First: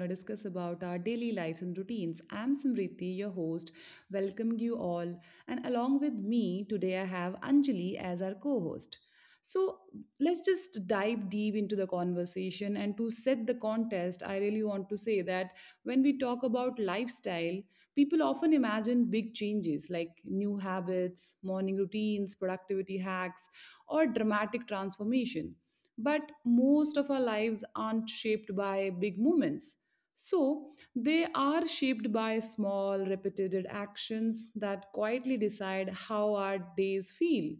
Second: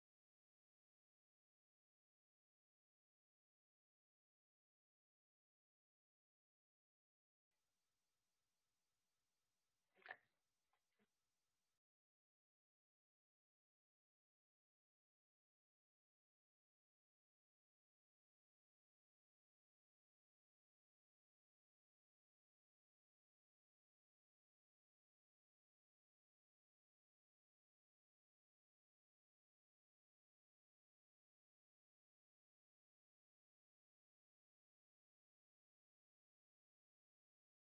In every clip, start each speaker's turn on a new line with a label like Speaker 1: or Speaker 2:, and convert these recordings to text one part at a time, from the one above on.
Speaker 1: to discuss about our daily lives and routines. I'm Samriti, your host, welcoming you all. And along with me today, I have Anjali as our co host. So let's just dive deep into the conversation. And to set the contest, I really want to say that when we talk about lifestyle, people often imagine big changes like new habits, morning routines, productivity hacks, or dramatic transformation. But most of our lives aren't shaped by big moments. So, they are shaped by small, repeated actions that quietly decide how our days feel.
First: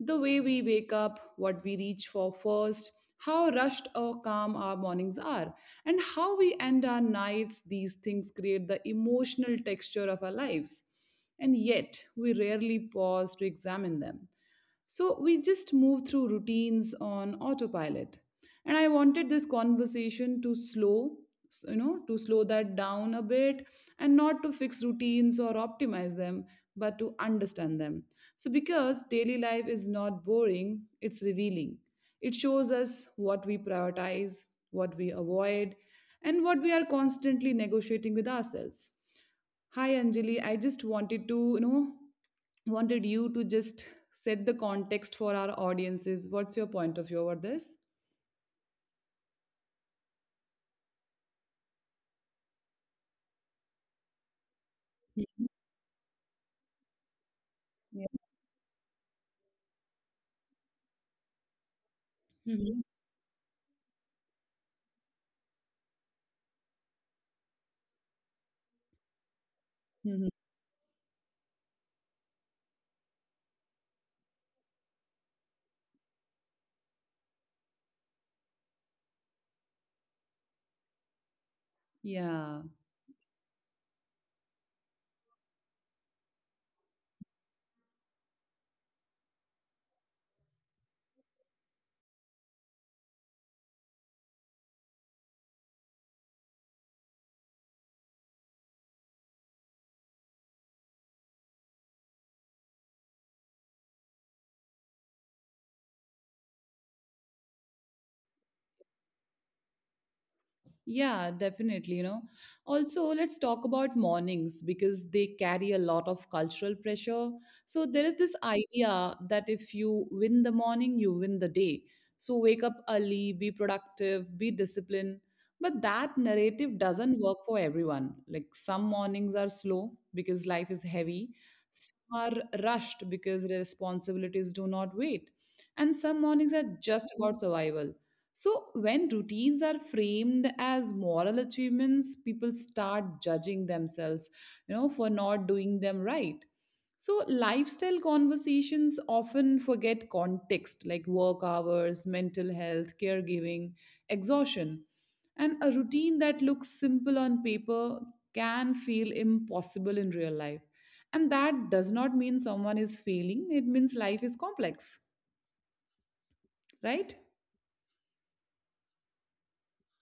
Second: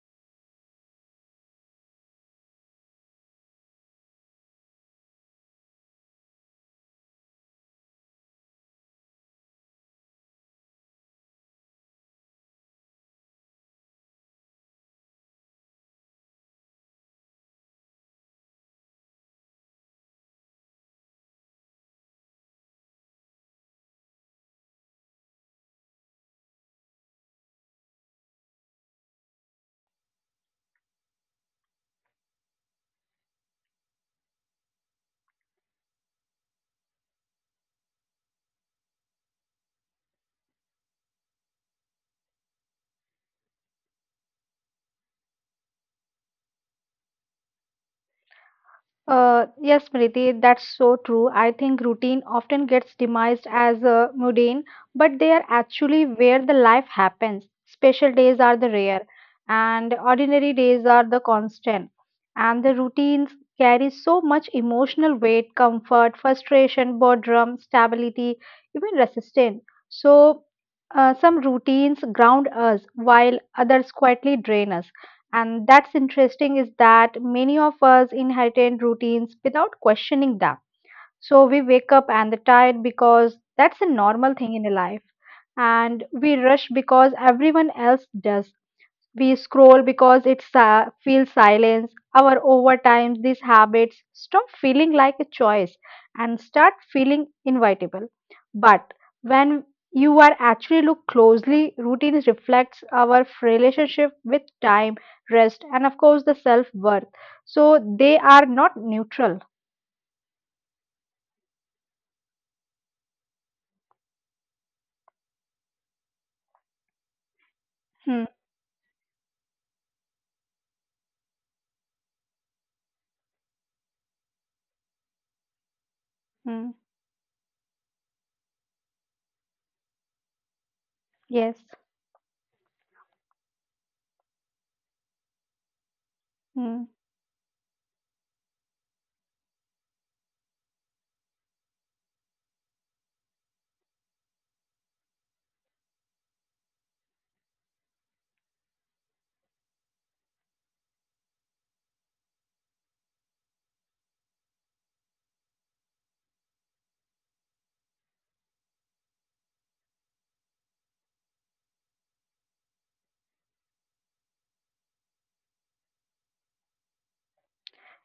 Speaker 1: The way we wake up, what we reach for first, how rushed or calm our mornings are, and how we end our nights, these things create the emotional texture of our lives. And yet, we rarely pause to examine them. So we just move through routines on autopilot. And I wanted this conversation to slow that down a bit and not to fix routines or optimize them, but to understand them. So because daily life is not boring, it's revealing. It shows us what we prioritize, what we avoid, and what we are constantly negotiating with ourselves. Hi Anjali, I just wanted you to just set the context for our audiences. What's your point of view over this?
Speaker 2: Yes, Smriti, that's so true. I think routine often gets demised as mundane, but they are
Speaker 1: Mhm.
Speaker 2: actually where the life happens.
Speaker 1: Yeah.
Speaker 2: Special days are the rare, and ordinary days are the constant. And the
Speaker 1: Mhm.
Speaker 2: routines carry so much emotional weight, comfort, frustration, boredom, stability, even resistance.
Speaker 1: Mhm.
Speaker 2: So, some routines ground us while others quietly drain us. And that's interesting is that many of us inherited routines without questioning them. So we wake up
Speaker 1: Yeah.
Speaker 2: and they're tired because that's a normal thing in a life. And we rush because everyone else does. We scroll because feels silence. Our over time, these habits stop feeling like a choice and start feeling inevitable. But when you are actually look closely, routine reflects our relationship with time, rest, and of course the self worth. So they are not neutral.
Speaker 1: Yeah, definitely. Also, let's talk about mornings because they carry a lot of cultural pressure. So there is this idea
Speaker 2: Hmm.
Speaker 1: that if you win the morning, you win the day. So wake up early, be productive, be disciplined. But that narrative doesn't work for
Speaker 2: Hmm.
Speaker 1: everyone. Like some mornings are slow because life is heavy. Some are
Speaker 2: Yes.
Speaker 1: rushed because responsibilities do not wait. And some mornings are just about survival.
Speaker 2: Hmm.
Speaker 1: So, when routines are framed as moral achievements, people start judging themselves, for not doing them right. So, lifestyle conversations often forget context like work hours, mental health, caregiving, exhaustion. And a routine that looks simple on paper can feel impossible in real life. And that does not mean someone is failing, it means life is complex, right?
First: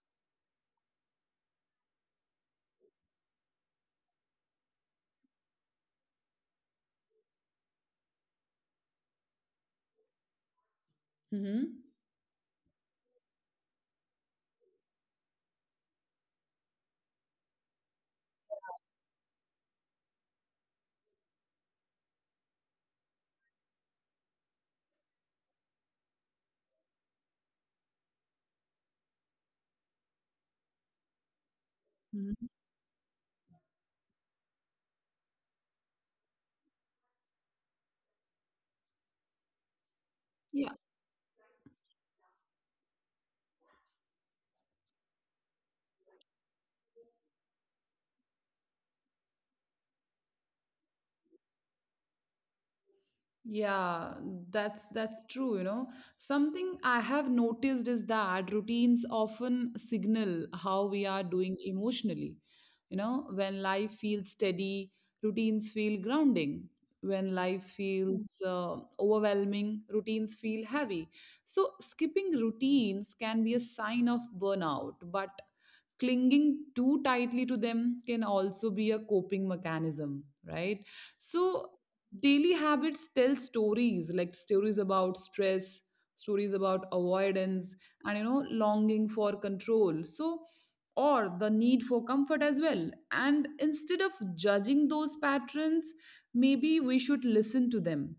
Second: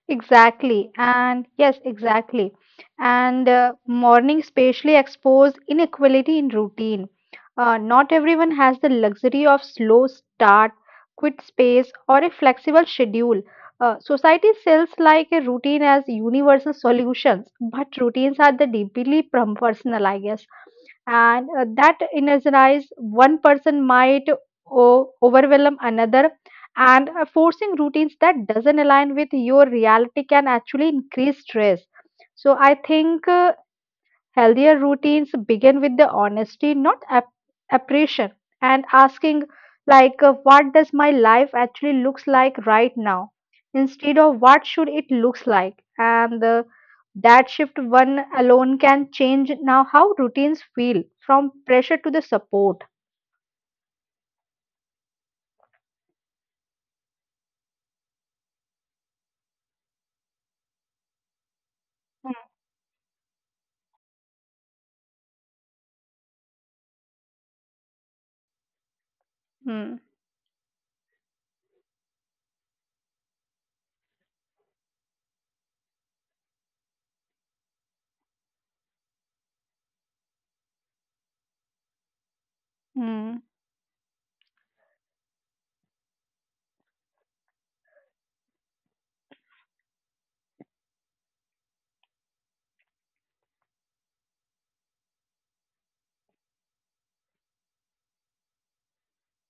Speaker 2: Exactly. Exactly. And morning spatially expose inequality in routine. Not everyone has the luxury of slow start, quit
Speaker 1: Mm-hmm.
Speaker 2: space, or a flexible schedule. Society sells like a routine as universal solutions, but routines are the deeply personal, I guess, and that energize one person might overwhelm another, and forcing routines that doesn't align with your reality can actually increase stress.
Speaker 1: Hmm.
Speaker 2: So I think, healthier routines begin with the honesty, not appreciation, and asking like, what
Speaker 1: Yeah.
Speaker 2: does my life actually looks like right now, instead of what should it looks like, and that shift one alone can change now how routines feel from pressure to the support.
Speaker 1: Yeah, that's true. Something I have noticed is that routines often signal how we are doing emotionally. When life feels steady, routines feel grounding. When life feels
Speaker 2: Hmm.
Speaker 1: overwhelming, routines feel heavy. So skipping routines can be a sign of burnout, but clinging too tightly to them can also be a coping mechanism, right? So,
Speaker 2: Hmm.
Speaker 1: daily habits tell stories like stories about stress, stories about avoidance, and longing for control. So, or the need for comfort as well. And instead of judging those patterns, maybe we should listen to them.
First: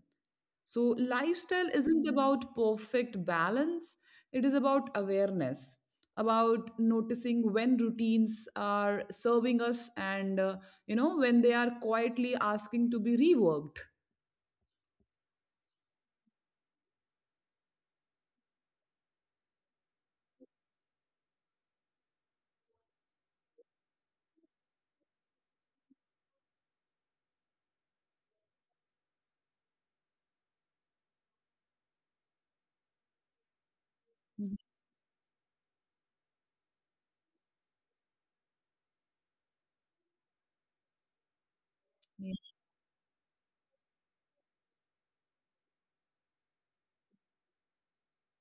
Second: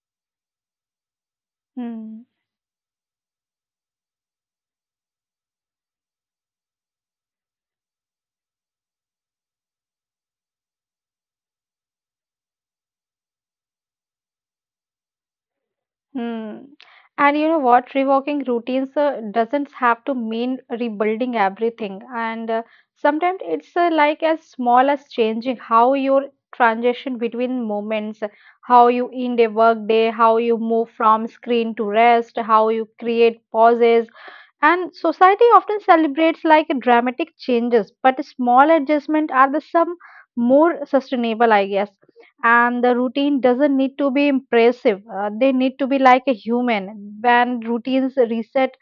Speaker 1: So, lifestyle isn't
Speaker 2: Hmm.
Speaker 1: about perfect balance, it is about awareness, about noticing when routines are serving us and when they are quietly asking to be reworked.
Speaker 2: Hmm. And you know what? Reworking routines doesn't have to mean rebuilding everything. And sometimes it's like as small as changing how your transition between moments, how you end a work day, how you move from screen to rest, how you create pauses.
Speaker 1: Mhm.
Speaker 2: And society often celebrates like dramatic changes, but small adjustments are the some more sustainable, I guess. And the routine doesn't need to be impressive. They need to be like a human. When routines reset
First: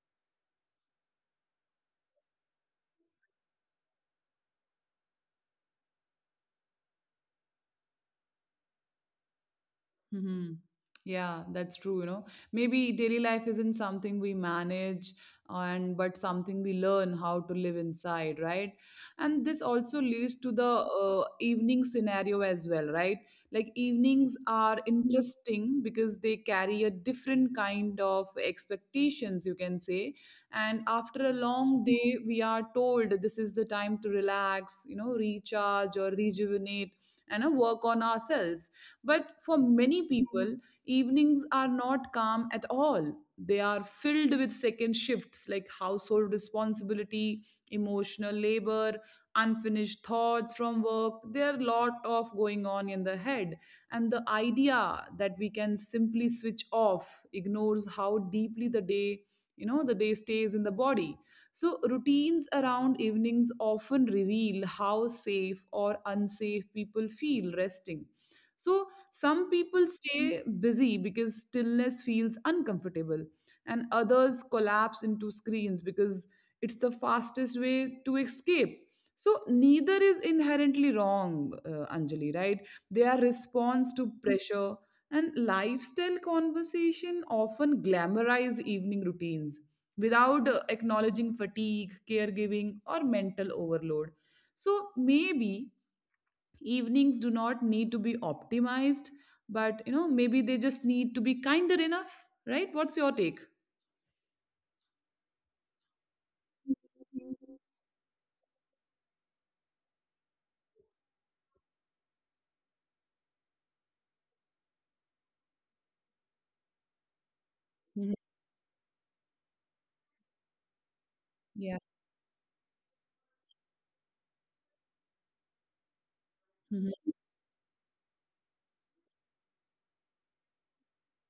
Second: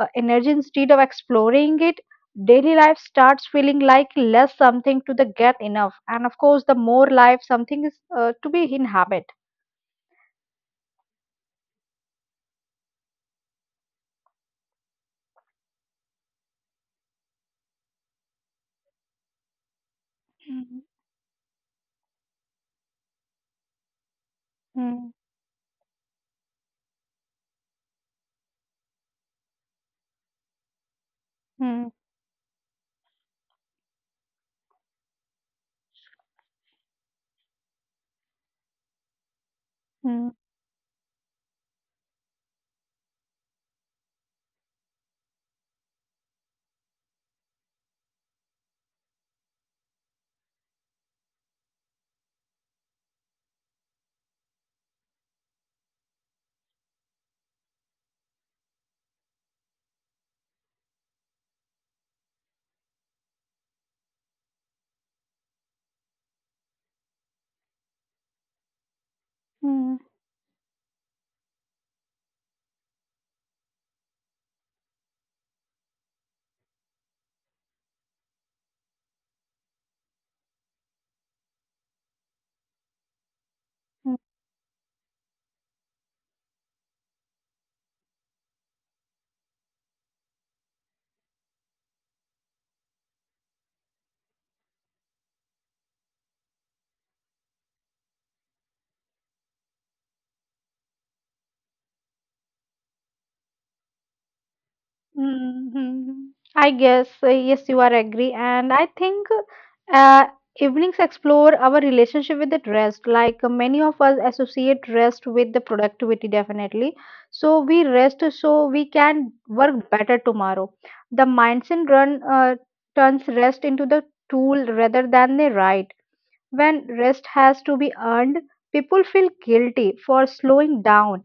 Speaker 2: energy instead of exploring it, daily life starts feeling like less something to the get enough. And of course, the more life something is to be inhabit.
Speaker 1: Hmm. Yeah, that's true. Maybe daily life isn't something we manage and but something we learn how to live inside, right? And this also leads to the
Speaker 2: Mm,
Speaker 1: uh, evening scenario as well, right? Like evenings are
Speaker 2: mm,
Speaker 1: interesting because they carry a different kind of expectations, you can say. And after a long
Speaker 2: mm,
Speaker 1: day, we are told this is the time to relax, recharge or rejuvenate and work on ourselves, but for many
Speaker 2: mm,
Speaker 1: people, evenings are not calm at all. They are filled with second shifts like household responsibility, emotional labor, unfinished thoughts from work. There are a lot of going on in the head. And the idea that we can simply switch off ignores how deeply the day stays in the body. So, routines around evenings often reveal how safe or unsafe people feel resting. So some people
Speaker 2: mm.
Speaker 1: stay busy because stillness feels uncomfortable, and others collapse into screens because it's the fastest way to escape. So neither is inherently wrong, Anjali, right? They are response to
Speaker 2: Mm.
Speaker 1: pressure, and lifestyle conversation often glamorize evening routines without acknowledging fatigue, caregiving, or mental overload. So maybe evenings do not need to be optimized, but maybe they just need to be kinder enough, right? What's your take?
Speaker 2: Mhm. I guess, yes, you are agree. And I think, uh, evenings explore our relationship with the rest. Like, many of us associate rest with the productivity, definitely. So we
Speaker 1: Mhm.
Speaker 2: rest so we can work better tomorrow. The
Speaker 1: Yeah.
Speaker 2: mindset run, turns rest into the tool rather than the right.
Speaker 1: Mhm.
Speaker 2: When rest has to be earned, people feel guilty for slowing down,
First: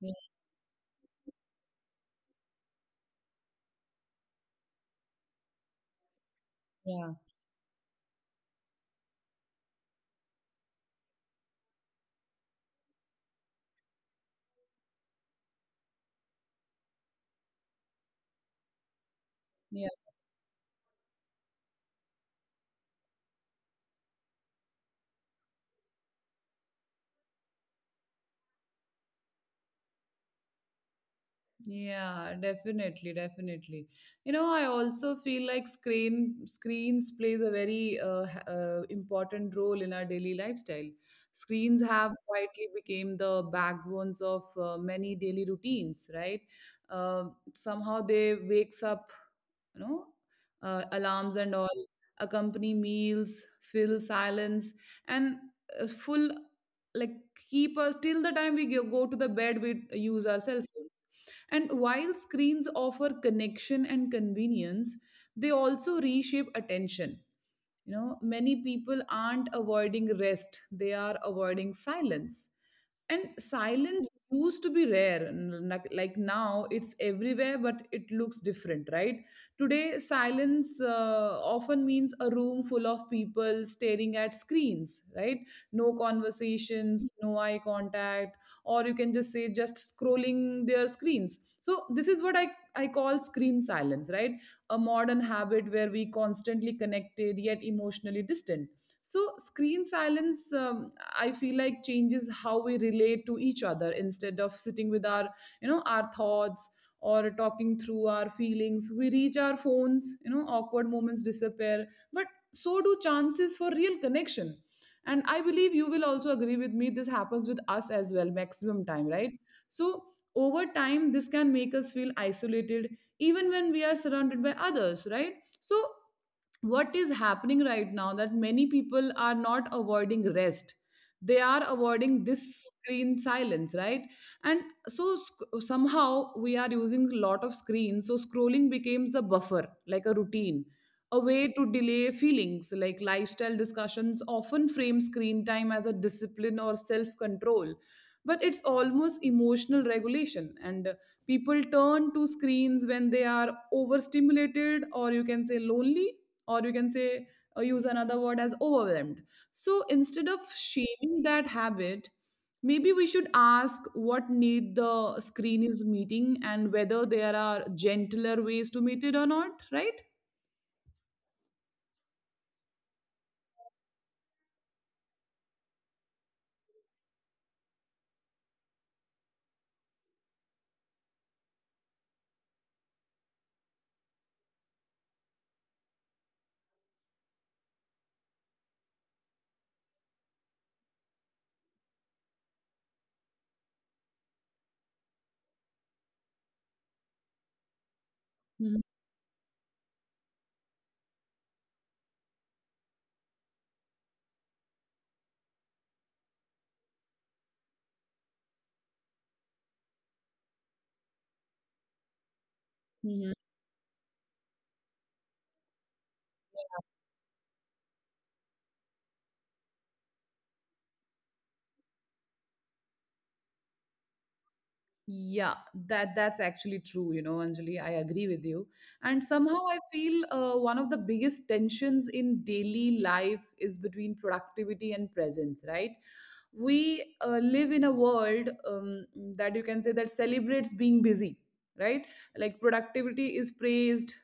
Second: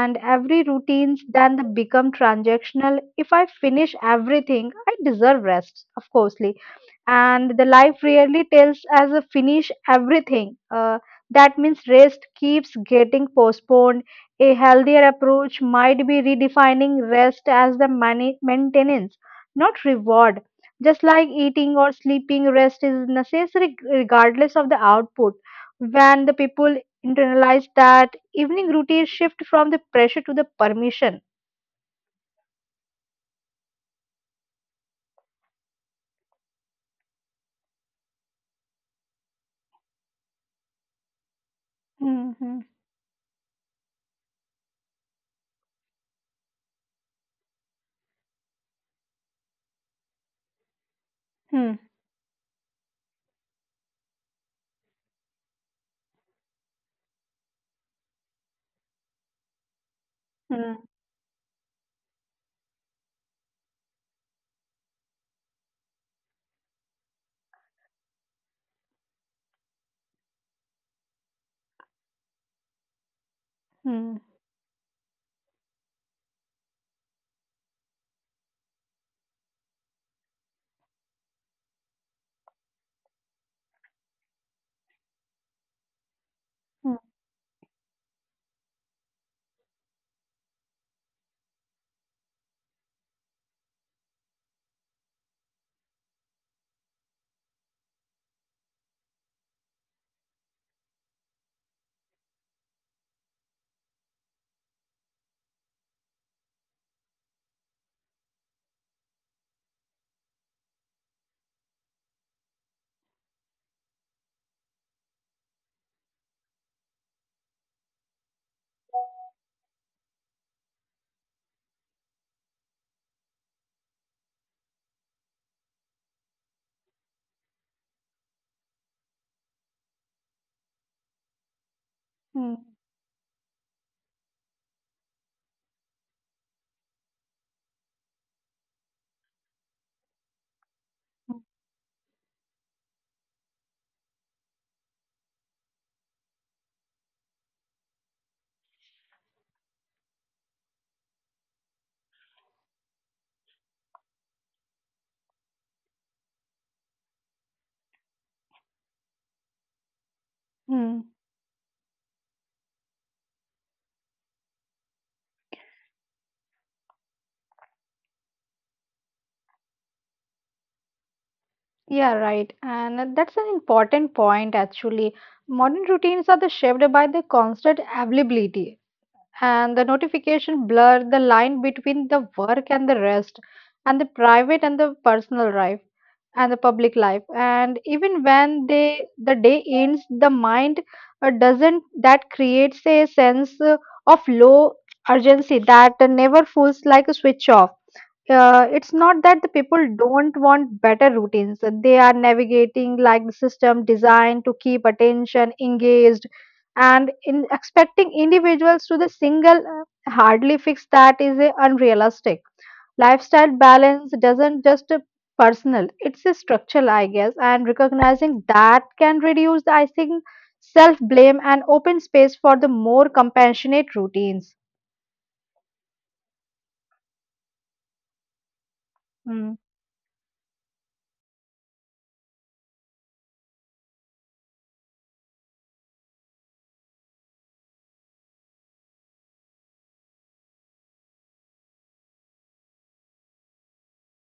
Speaker 1: Yeah.
Speaker 2: every routines then they become transactional. If I finish everything, I deserve rest, of coursely.
Speaker 1: Yeah.
Speaker 2: And the life rarely tells as a finish everything. That means rest keeps getting postponed. A healthier approach might be redefining rest as the maintenance,
Speaker 1: Yeah.
Speaker 2: not reward. Just like eating or sleeping, rest is necessary regardless of the output. When the people internalize that, evening routine shift from the pressure to the permission.
Speaker 1: Yeah, definitely, definitely. I also feel like screens plays a very important role in our daily lifestyle. Screens have
Speaker 2: Mm-hmm.
Speaker 1: quietly became the backbones of many daily routines, right? Um Somehow they wakes up, you know alarms and all,
Speaker 2: Hmm.
Speaker 1: accompany meals, fill silence, and full like keep us till the time we go to the bed, we use our cell
Speaker 2: Hmm.
Speaker 1: phones. And while screens offer connection and convenience, they also reshape attention. Many people aren't avoiding rest, they are avoiding silence. And silence
Speaker 2: Hmm.
Speaker 1: used to be rare. Like now, it's everywhere, but it looks different, right? Today, silence often means a room full of people staring at screens, right? No conversations, no eye contact, or you can just say just scrolling their screens. So, this is what I call screen silence, right? A modern habit where we constantly connected yet emotionally distant. So screen silence, I feel like, changes how we relate to each other. Instead of sitting with our you know our thoughts or talking through our feelings, we reach our phones. Awkward moments disappear, but so do chances for real connection. And I believe you will also agree with me, this happens with us as well maximum time, right? So over time this can make us feel isolated even when we are surrounded by others, right? So what is happening right now, that many people are not avoiding rest, they are avoiding this
Speaker 2: Hmm.
Speaker 1: screen silence, right? And so somehow we are using a lot of screens. So scrolling becomes a buffer, like a routine, a way to delay feelings. Like, lifestyle discussions often frame screen time as a discipline or self control, but it's almost emotional regulation. And people turn to screens when they are overstimulated, or you can say lonely, or you can say use another word, as overwhelmed. So instead of shaming that
Speaker 2: Mm-hmm.
Speaker 1: habit, maybe we should ask what need the screen is meeting and whether there are gentler ways to meet it or not, right?
Speaker 2: Yeah, right. And that's an important point, actually. Modern routines are the shaped by the constant availability, and the notification blur the line between the work and the rest, and the private and the personal life, and the public life. And even when they the day ends, the mind doesn't, that creates a sense of low urgency that never feels like a switch off.
Speaker 1: Mhm.
Speaker 2: It's not that the people don't want better routines. They are navigating like the system designed to keep attention engaged, and in expecting individuals to the single, hardly fix that is a unrealistic.
Speaker 1: Mhm.
Speaker 2: Lifestyle balance doesn't just a personal, it's a structural, I guess, and recognizing that can reduce, the I think, self blame and open space for the more compassionate routines.
Speaker 1: Yeah, that's actually true, Anjali, I agree with you. And
Speaker 2: Mm.
Speaker 1: somehow I feel one of the biggest tensions in daily life is between productivity and presence, right? We live in a world, that you can say that celebrates being busy, right? Like productivity is praised,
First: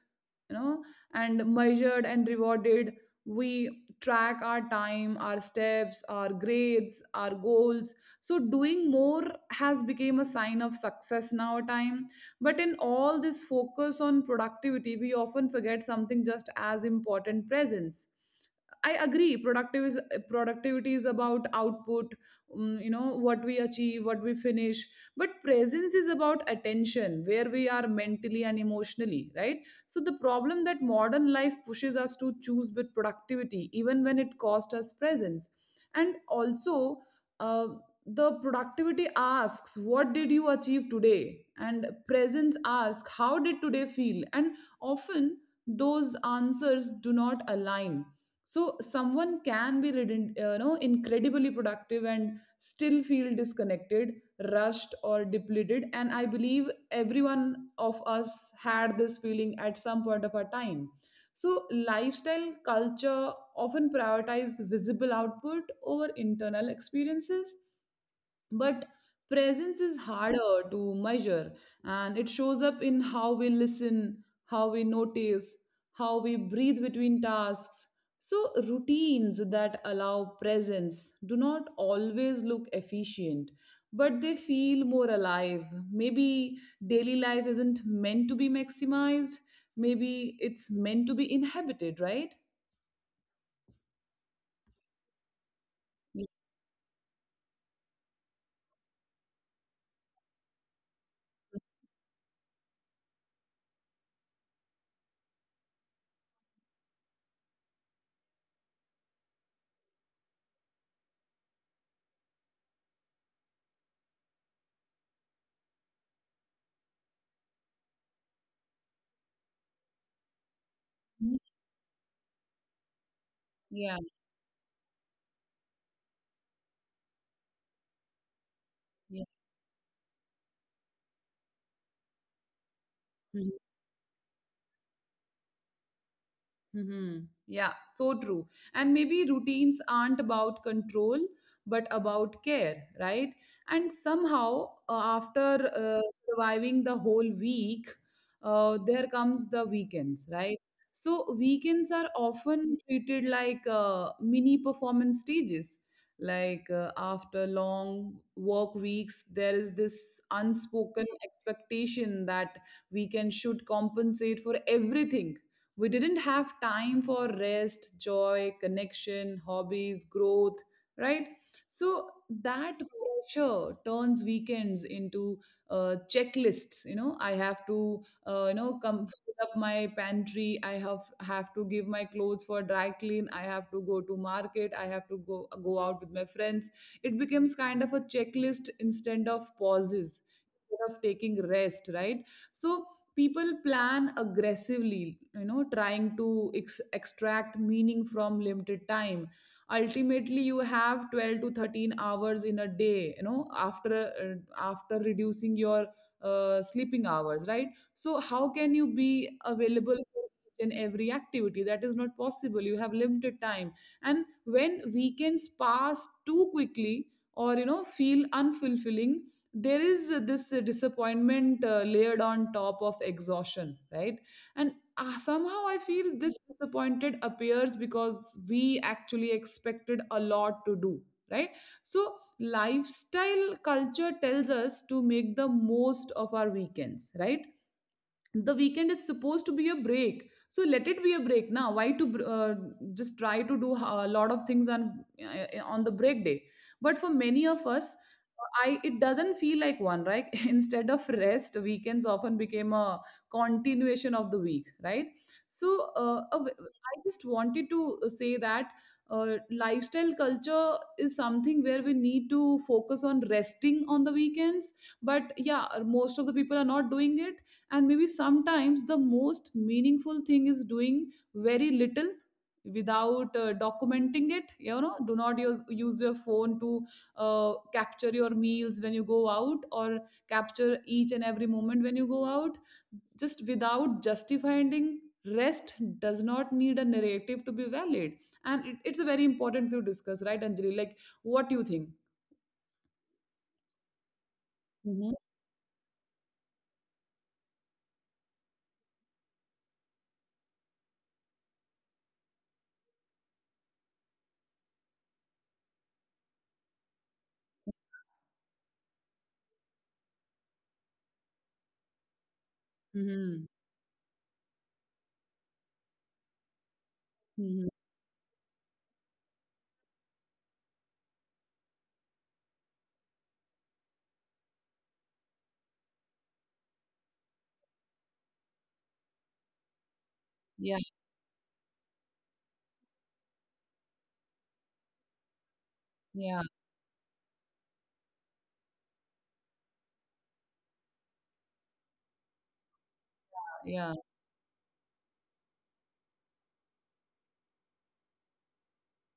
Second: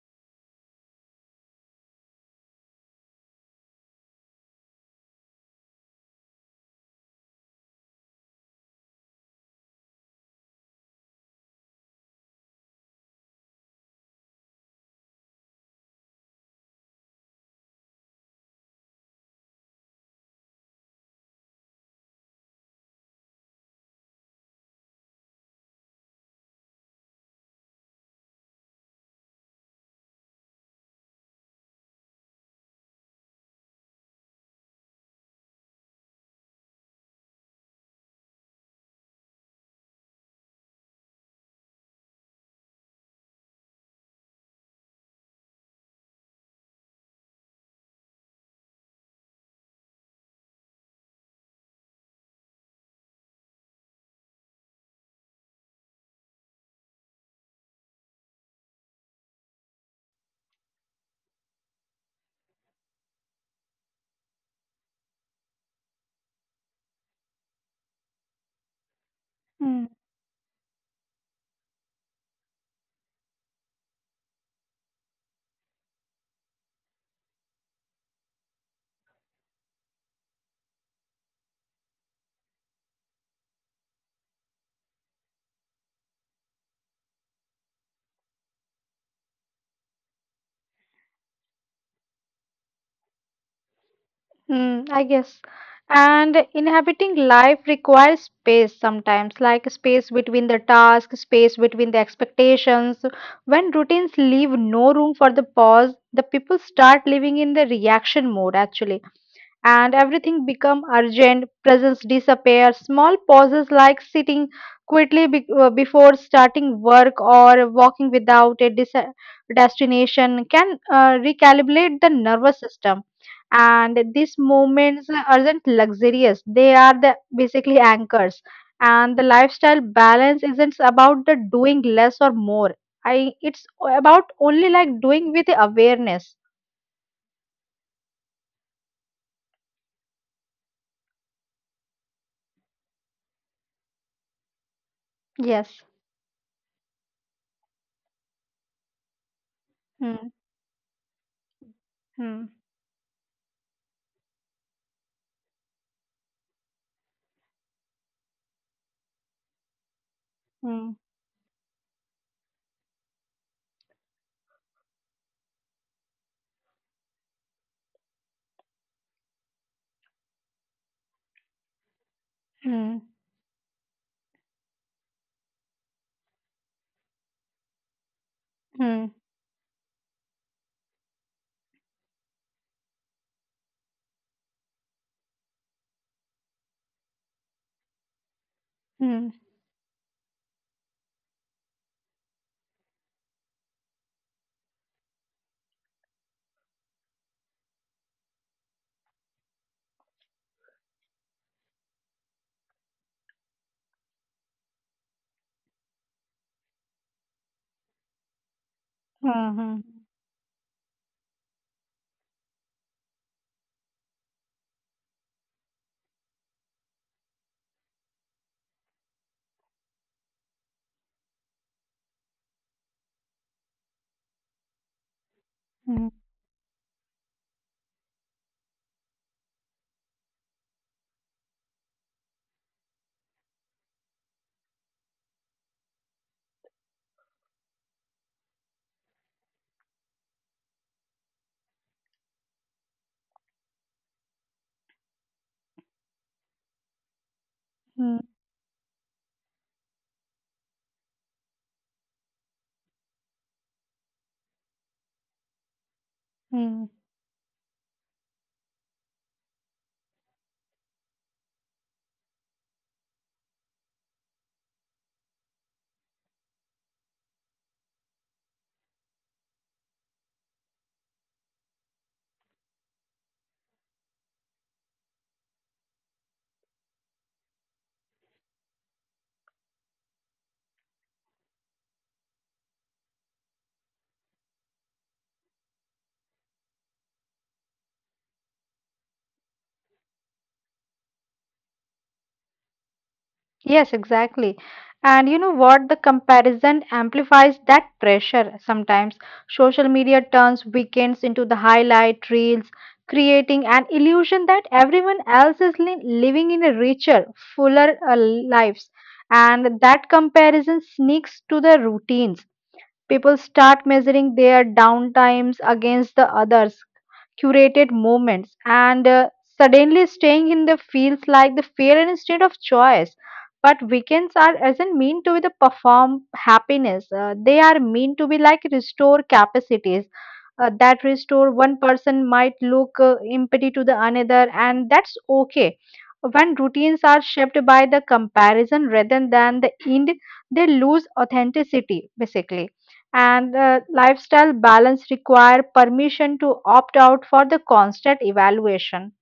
Speaker 1: you know, and measured and rewarded. We track our time, our steps, our grades, our goals, so doing more has become a sign of success now time. But in all this focus on productivity, we often forget something just as important, presence. I agree. Productive is productivity is about output. You know what we achieve, what we finish. But presence is about attention, where we are mentally and emotionally, right? So the problem, that modern life pushes us to choose with productivity, even when it costs us presence. And also, uh, the productivity asks, what did you achieve today? And presence asks, how did today feel? And often, those answers do not align. So someone can be incredibly productive and still feel disconnected, rushed or depleted. And I believe everyone of us had this feeling at some point of our time. So lifestyle culture often prioritize visible output over internal experiences, but presence
Speaker 2: Mm.
Speaker 1: is harder to measure, and it shows up in how we listen, how we notice, how we breathe between tasks. So, routines that allow presence do not always look efficient, but they feel more alive. Maybe daily life isn't meant to be maximized, maybe it's meant to be inhabited, right?
Speaker 2: Hmm, I guess. And inhabiting life requires space sometimes, like space between the tasks, space between the expectations. When routines leave no room for the pause, the people start living in the reaction mode actually. And everything become urgent, presence disappear, small pauses like sitting quickly before starting work or walking without a destination can
Speaker 1: Yes.
Speaker 2: recalibrate the nervous system.
Speaker 1: Yeah.
Speaker 2: And these moments aren't luxurious, they are the basically anchors, and the
Speaker 1: Yes.
Speaker 2: lifestyle balance isn't about the doing less or more. I it's about only like doing with awareness.
Speaker 1: Hmm. Yeah, so true. And maybe routines aren't about control, but about care, right? And somehow, after
Speaker 2: Yes.
Speaker 1: surviving the whole week, there comes the weekends,
Speaker 2: Hmm.
Speaker 1: right? So, weekends are
Speaker 2: Hmm.
Speaker 1: often treated like mini performance stages. Like after long work weeks, there is this
Speaker 2: Hmm.
Speaker 1: unspoken expectation that weekend should compensate for everything we didn't have time for: rest, joy, connection, hobbies, growth, right? So that
Speaker 2: Hmm.
Speaker 1: pressure turns weekends into checklists. I have to come
Speaker 2: Hmm.
Speaker 1: fill up my pantry. I have to give my clothes for dry clean. I have to go to market. I have to go out with my friends. It becomes kind of a checklist,
Speaker 2: Hmm.
Speaker 1: instead of pauses, instead of taking rest, right? So people plan aggressively, you know, trying to extract meaning from limited time. Ultimately, you have 12 to 13 hours in a day, you know, after uh, after reducing your sleeping hours, right? So how can you be
Speaker 2: Hmm.
Speaker 1: available for each and every activity? That is not possible. You have limited time. And when weekends pass too quickly, or you know, feel unfulfilling, there is this disappointment layered on top of exhaustion, right? And somehow I
Speaker 2: Hmm.
Speaker 1: feel this disappointed appears because we actually expected a lot to do, right? So, lifestyle culture tells us to make the most of our weekends, right? The weekend is supposed to be a break, so let it be a break. Now why to just try to do a lot of things on the break day? But for many of us,
Speaker 2: Hmm.
Speaker 1: I it doesn't feel like one, right? Instead of rest, weekends often became a continuation of the week, right? So uh, a
Speaker 2: Hmm.
Speaker 1: w- i just wanted to say that lifestyle culture is something where we need to focus on resting on the weekends. But yeah, most of the people are not doing it. And maybe sometimes the most meaningful thing is doing very little, without documenting it, you know. Do not use your phone to capture your meals when you go out, or capture each and every moment when you go out, just without justifying. Rest does not need a narrative to be valid. And it's a very important to discuss, right, Anjali? Like, what do you think?
Speaker 2: Yes, exactly. And
Speaker 1: Mm-hmm.
Speaker 2: you know what? The comparison amplifies that pressure sometimes. Social media turns weekends into the highlight reels, creating an illusion that everyone else is living in a richer, fuller lives. And that comparison sneaks to their routines. People
Speaker 1: Mm-hmm.
Speaker 2: start measuring their downtimes against the others,
Speaker 1: Mm-hmm.
Speaker 2: curated moments, and suddenly staying in the feels like the fear instead of choice. But weekends are doesn't mean to be the perform happiness. They are mean to be like restore capacities.
Speaker 1: Yeah,
Speaker 2: That restore one person might look empty to the another, and that's okay. When
Speaker 1: yeah,
Speaker 2: routines are shaped by the comparison rather than the end, they lose authenticity basically. And
Speaker 1: yeah.
Speaker 2: lifestyle balance require permission to opt out for the constant evaluation.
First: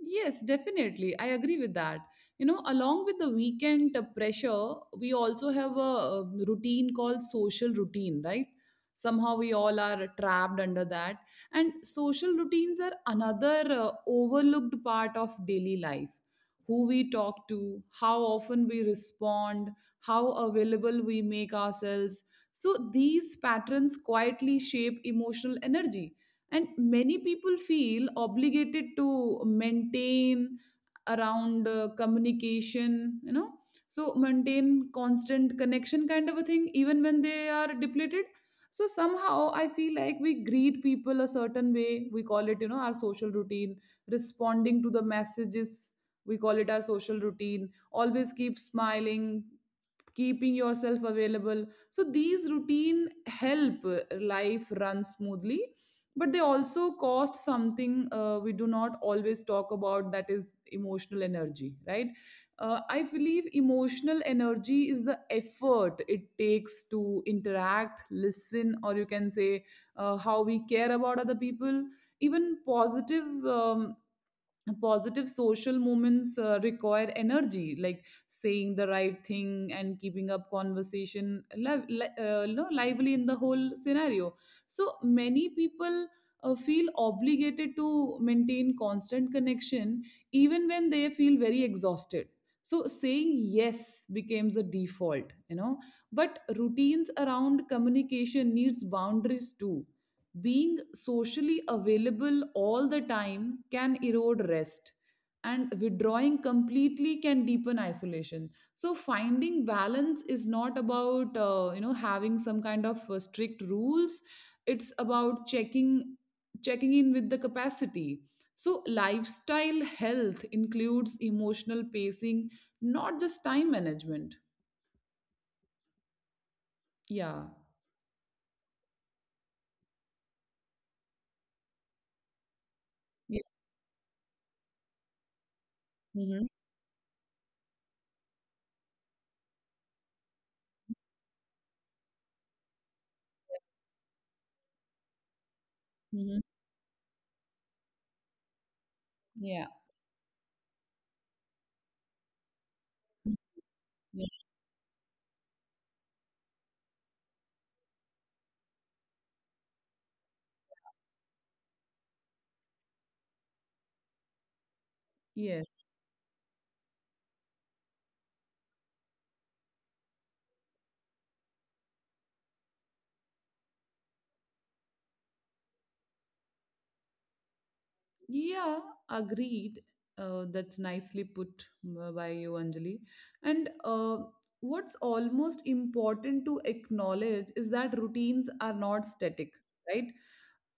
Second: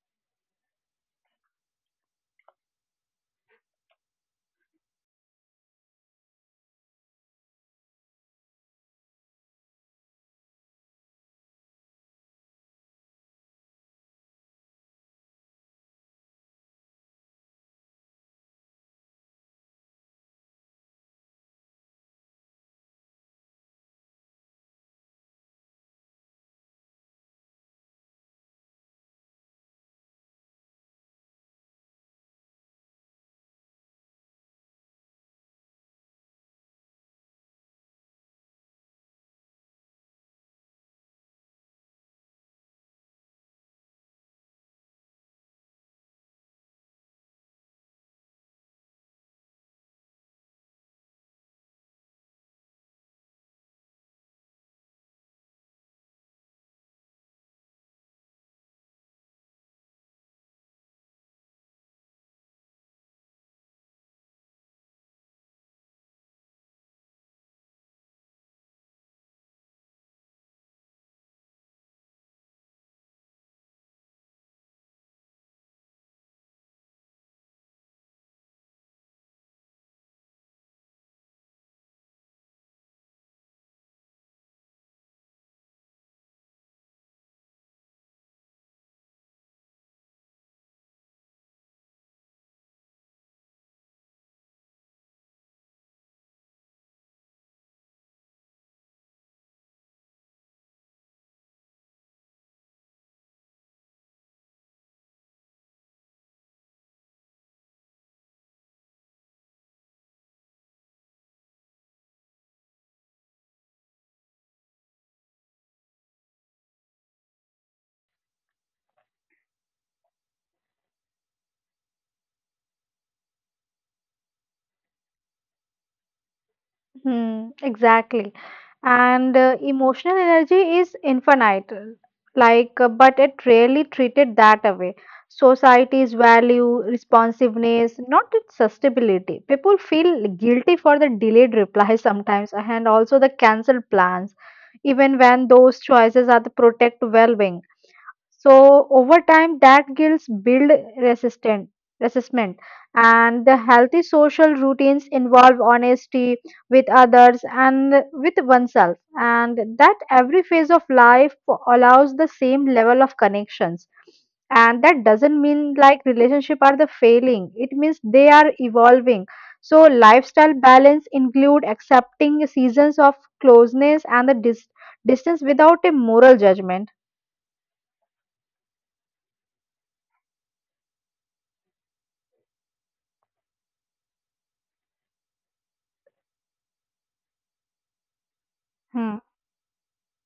Speaker 1: Yes, definitely. I agree with that. You know, along with the weekend pressure, we also have a, routine called social routine, right? Somehow we all are trapped under that. And social routines are another overlooked part of daily life. Who we talk to, how often we respond, how available we make ourselves. So these patterns quietly shape emotional energy, and many people feel obligated to maintain around communication, you know, so maintain constant connection kind of a thing, even when they are depleted. So somehow I feel like we greet people a certain way, we call it, you know, our social routine. Responding to the messages, we call it our social routine. Always keep smiling, keeping yourself available. So these routine help life run smoothly, but they also cost something we do not always talk about, that is emotional energy, right? I believe emotional energy is the effort it takes to interact, listen, or you can say how we care about other people. Even positive social movements require energy, like saying the right thing and keeping up conversation li- li- no, lively in the whole scenario. So many people feel obligated to maintain constant connection even when they feel very exhausted. So saying yes becomes a default, you know. But routines around communication needs boundaries too. Being socially available all the time can erode rest, and withdrawing completely can deepen isolation. So finding balance is not about, you know, having some kind of strict rules. It's about checking in with the capacity. So lifestyle health includes emotional pacing, not just time management. Yeah.
Speaker 2: Hmm, exactly. And emotional energy is infinite, like,
Speaker 1: Yes.
Speaker 2: but it rarely treated that way.
Speaker 1: Hmm.
Speaker 2: Societies value responsiveness, not its sustainability. People feel guilty for the delayed replies sometimes, and also the cancelled plans, even
Speaker 1: Hmm.
Speaker 2: when those choices are to protect well-being.
Speaker 1: Yeah.
Speaker 2: So over time, that guilt build resistant, resistment, and the healthy social routines involve honesty with others and with oneself, and that every phase of life allows the same level of connections. And
Speaker 1: Yes.
Speaker 2: that doesn't mean like relationship are the failing. It means they are evolving. So lifestyle balance include accepting seasons of closeness and the distance without a moral judgment.
Speaker 1: Yeah, agreed. That's nicely put by you, Anjali. And what's almost important to acknowledge is that routines are not static,
Speaker 2: Hmm.
Speaker 1: right?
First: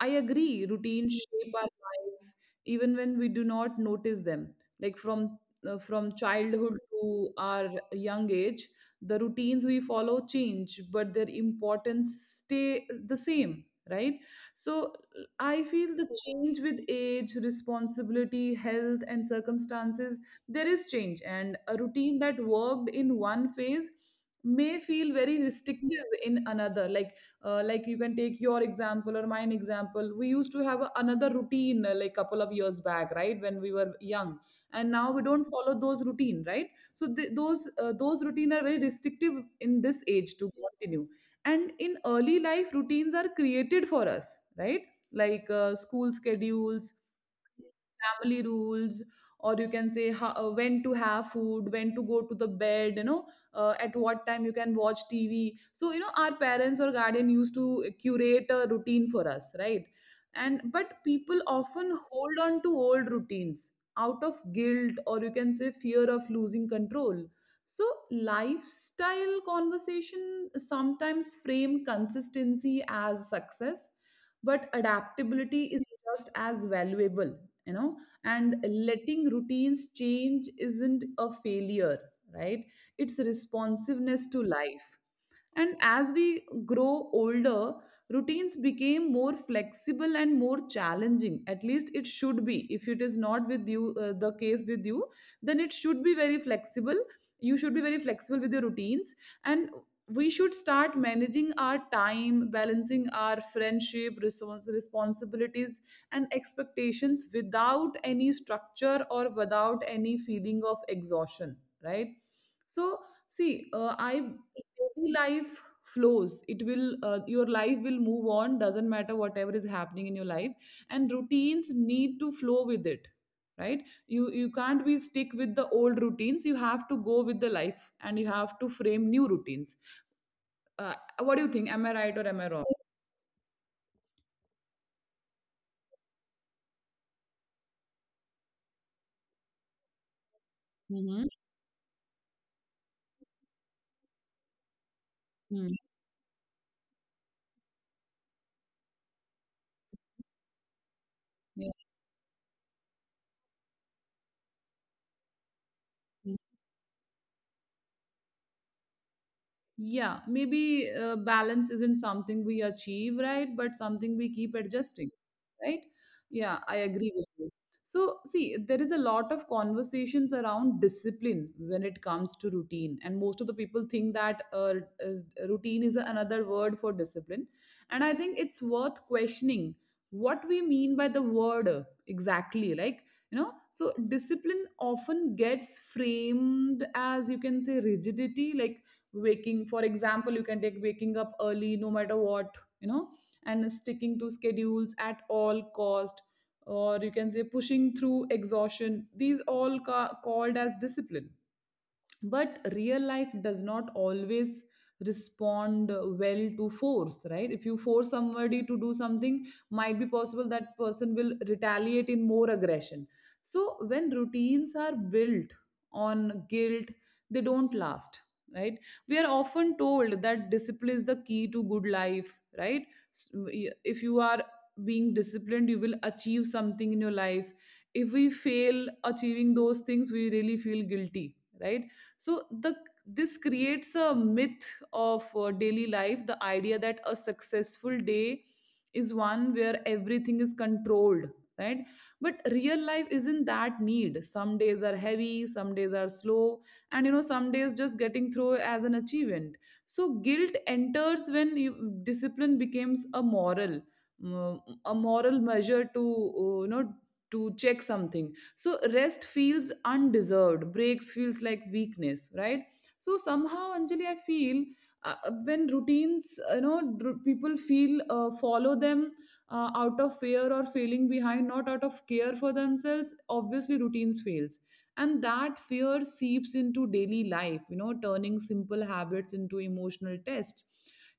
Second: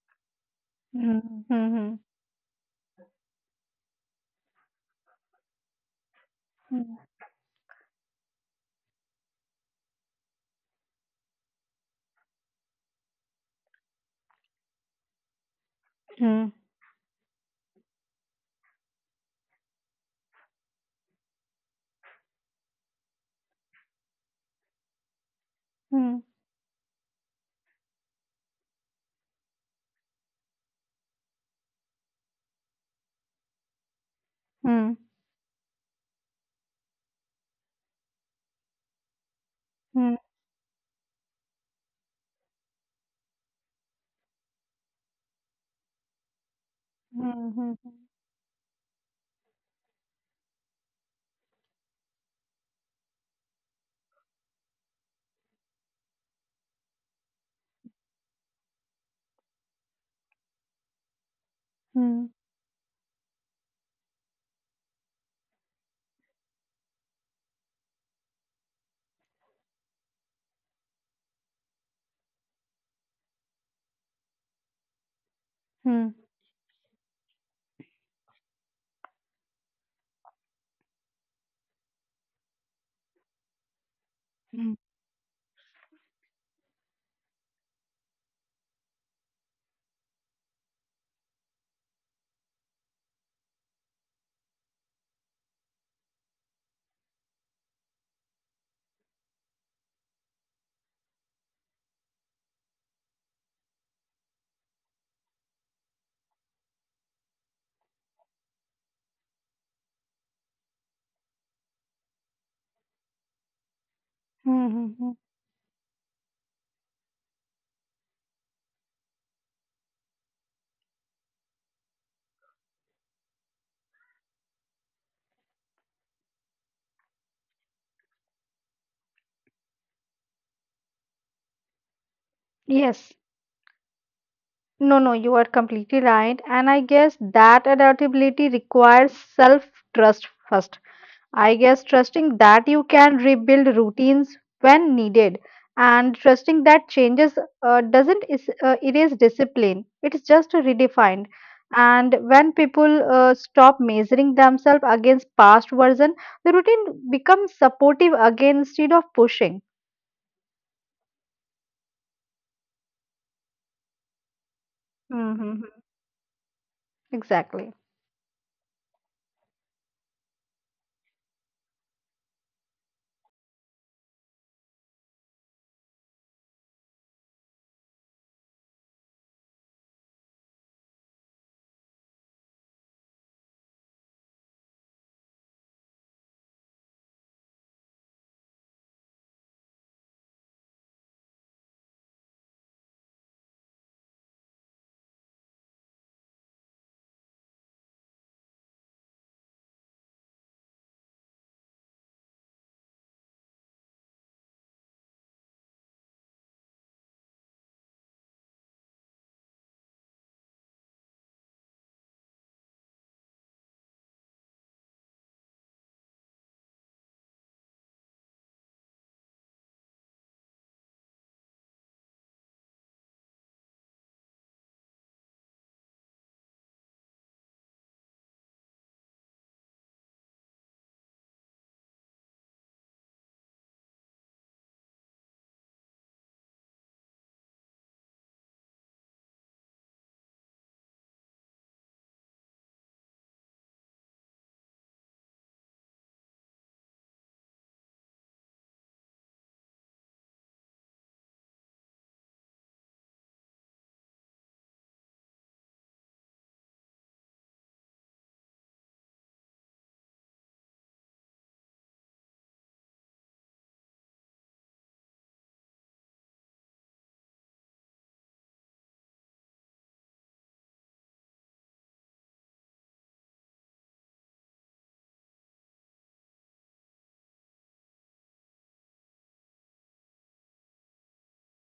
Speaker 1: I agree, routines
Speaker 2: Mhm,
Speaker 1: shape our
Speaker 2: mhm,
Speaker 1: lives even when we do not notice them. Like from childhood
Speaker 2: mhm,
Speaker 1: to our young age, the routines we follow change, but their importance stay the same, right? So I feel the
Speaker 2: mhm,
Speaker 1: change with age, responsibility, health, and circumstances, there is change. And a routine that worked in one phase may feel very
Speaker 2: mhm,
Speaker 1: restrictive in another. Like you can take your example or mine example. We used to have a, another routine, like couple of years back, right, when we were young.
Speaker 2: mhm,
Speaker 1: And now we don't follow those routine, right? So those routine are very restrictive in
Speaker 2: mhm,
Speaker 1: this age to continue. And in early life, routines are created for us, right? Like, school schedules, family rules, or you can say how, when to have food, when to go to the bed, you know, at what time you can watch tv. So you know, our parents or guardian used to curate a routine for us, right? And but people
Speaker 2: mhm,
Speaker 1: often hold on to old routines out of guilt, or you can say fear of losing control. So lifestyle conversation sometimes frame consistency as success, but adaptability
Speaker 2: mhm,
Speaker 1: is just as valuable, you know. And letting routines change isn't a failure, right? It's responsiveness to life. And as we grow older, routines became more flexible and more challenging. At least it should be. If it is not with you, the case with you, then it should be very flexible. You should be very flexible with your routines. And we should start managing our time, balancing our friendship, responsibilities, and expectations without any structure or without any feeling of exhaustion, right? So, see, I
Speaker 2: mhm, mhm.
Speaker 1: daily life flows. It will, your life will move on. Doesn't matter whatever is happening in your life, and routines need to flow with it, right? You can't be stick with the old routines. You have to go with the life, and you have to frame new routines. Uh, what do you think? Am I right or am I wrong?
Speaker 2: Yes, no, you are completely right. And I guess that adaptability requires self trust first. I guess trusting that you can rebuild routines when needed, and trusting that changes, doesn't erase discipline. It's just redefined.
Speaker 1: Mm-hmm.
Speaker 2: And when people stop measuring themselves against past version, the routine becomes supportive again instead of pushing.
Speaker 1: Yeah, maybe balance isn't something we achieve, right? But something we keep adjusting,
Speaker 2: Hmm.
Speaker 1: right? Yeah, I agree with
Speaker 2: Exactly.
Speaker 1: you. So, see, there is a lot of conversations around discipline when it comes to routine, and most of the people think that routine is another word for discipline. And I think it's worth questioning what we mean by the word exactly. Like, you know, so discipline often gets framed as you can say rigidity, like waking for example you can take waking up early no matter what, you know, and sticking to schedules at all cost, or you can say pushing through exhaustion. These all called as discipline. But real life does not always respond well to force, right? If you force somebody to do something, might be possible that person will retaliate in more aggression. So when routines are built on guilt, they don't last, right? We are often told that discipline is the key to good life, right? S- if you are being disciplined, you will achieve something in your life. If we fail achieving those things, we really feel guilty, right? So the this creates a myth of daily life, the idea that a successful day is one where everything is controlled, right? But real life isn't that need. Some days are heavy, some days are slow, and you know, some days just getting through as an achievement. So guilt enters when you, discipline becomes a mm, moral measure to, you know, to check something. So rest feels undeserved, breaks feels like weakness, right? So somehow Anjali, I feel when routines, you know, people feel, follow them, out of fear or failing behind, not out of care for themselves. Obviously routines fails. And that fear seeps into daily life, you know, turning simple habits into emotional tests.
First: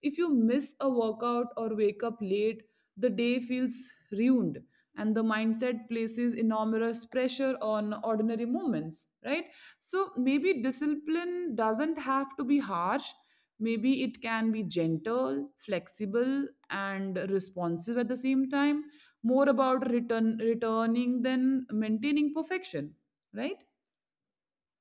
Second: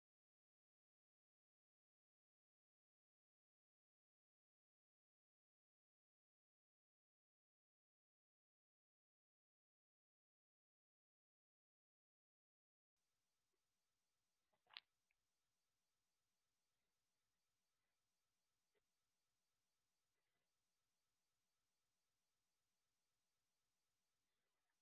Speaker 1: If you miss a workout or wake up late, the day feels ruined. And the mindset places enormous pressure on ordinary moments, right? So maybe discipline doesn't have to be harsh, maybe it can be gentle, flexible, and responsive at the same time, more about returning than maintaining perfection, right?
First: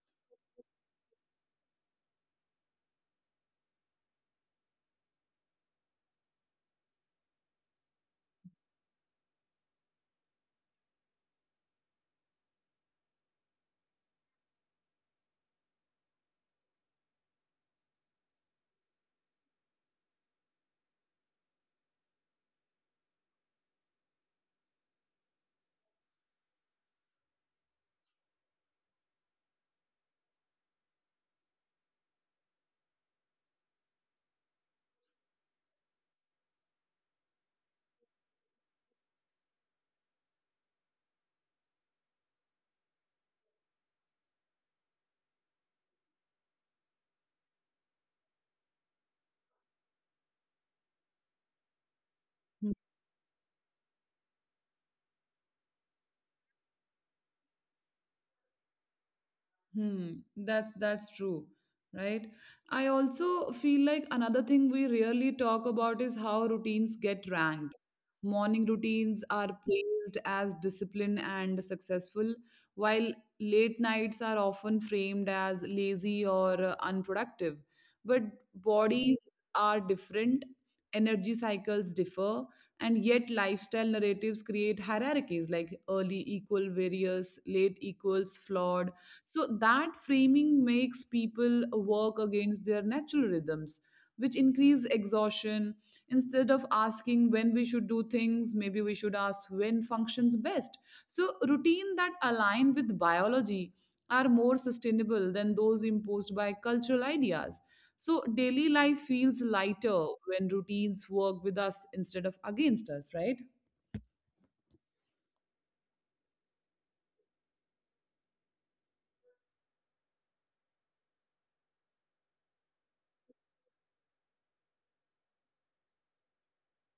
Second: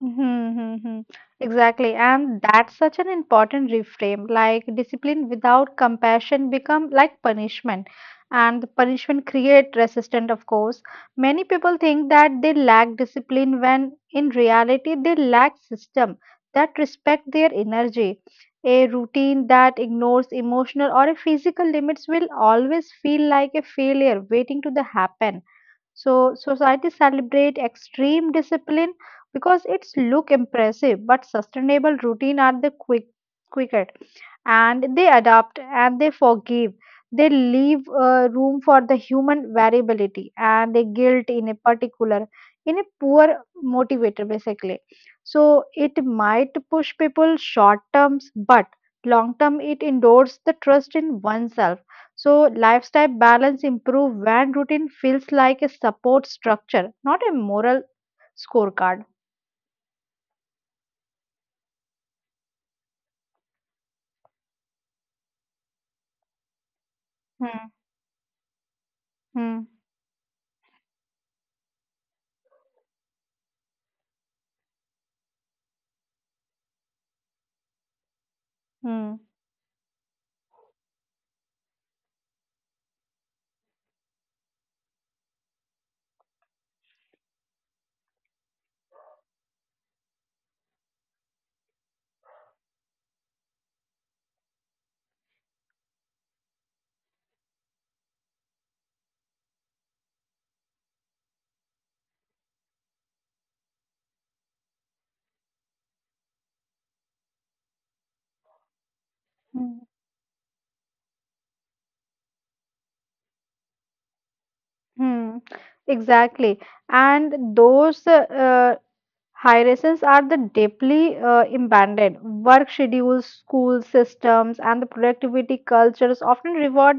Speaker 2: Mm-hmm. Exactly. And that's such an important reframe. Like discipline without compassion become like punishment. And the punishment create resistance, of course. Many people think that they lack discipline when in reality they lack system that respect their energy. A routine that ignores emotional or a physical limits will always feel like a failure waiting to the happen. So society celebrate extreme discipline because it's look impressive, but sustainable routine are the quicker, and they adapt and they forgive. They leave room for the human variability, and the guilt in a particular, in a poor motivator basically. So it might push people short terms, but long term it endures the trust in oneself. So lifestyle balance improve when routine feels like a support structure, not a moral scorecard.
Speaker 1: Hmm, that's true, right? I also feel like another thing we rarely talk about is how routines get ranked.
Speaker 2: Hmm.
Speaker 1: Morning routines are
Speaker 2: Hmm.
Speaker 1: praised as disciplined and successful, while late nights are often framed as lazy or, unproductive. But
Speaker 2: Hmm.
Speaker 1: bodies are different, energy cycles differ, and yet lifestyle narratives create hierarchies like early equal various, late equals flawed. So that framing makes people work against their natural rhythms, which increase exhaustion. Instead of asking when we should do things, maybe we should ask when functions best. So routine that align with biology are more sustainable than those imposed by cultural ideas. So daily life feels
Speaker 2: Hmm.
Speaker 1: lighter when routines work with us instead of against us, right?
Speaker 2: Hmm. Exactly. And those hierarchies are the deeply embedded. Work schedules, school systems, and the productivity cultures often reward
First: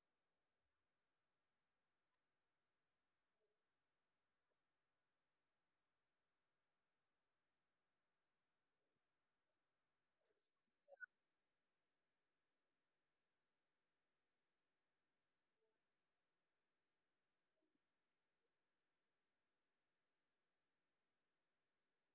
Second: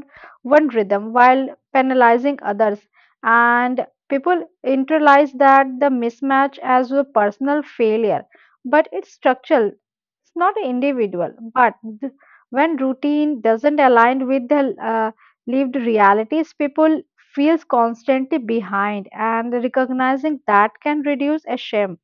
Speaker 2: one rhythm while penalizing others. And people internalize that the mismatch as a personal failure, but it's structural. It's not individual. Th- when routine doesn't align with the lived realities, people feels constantly behind, and recognizing that can reduce a shame.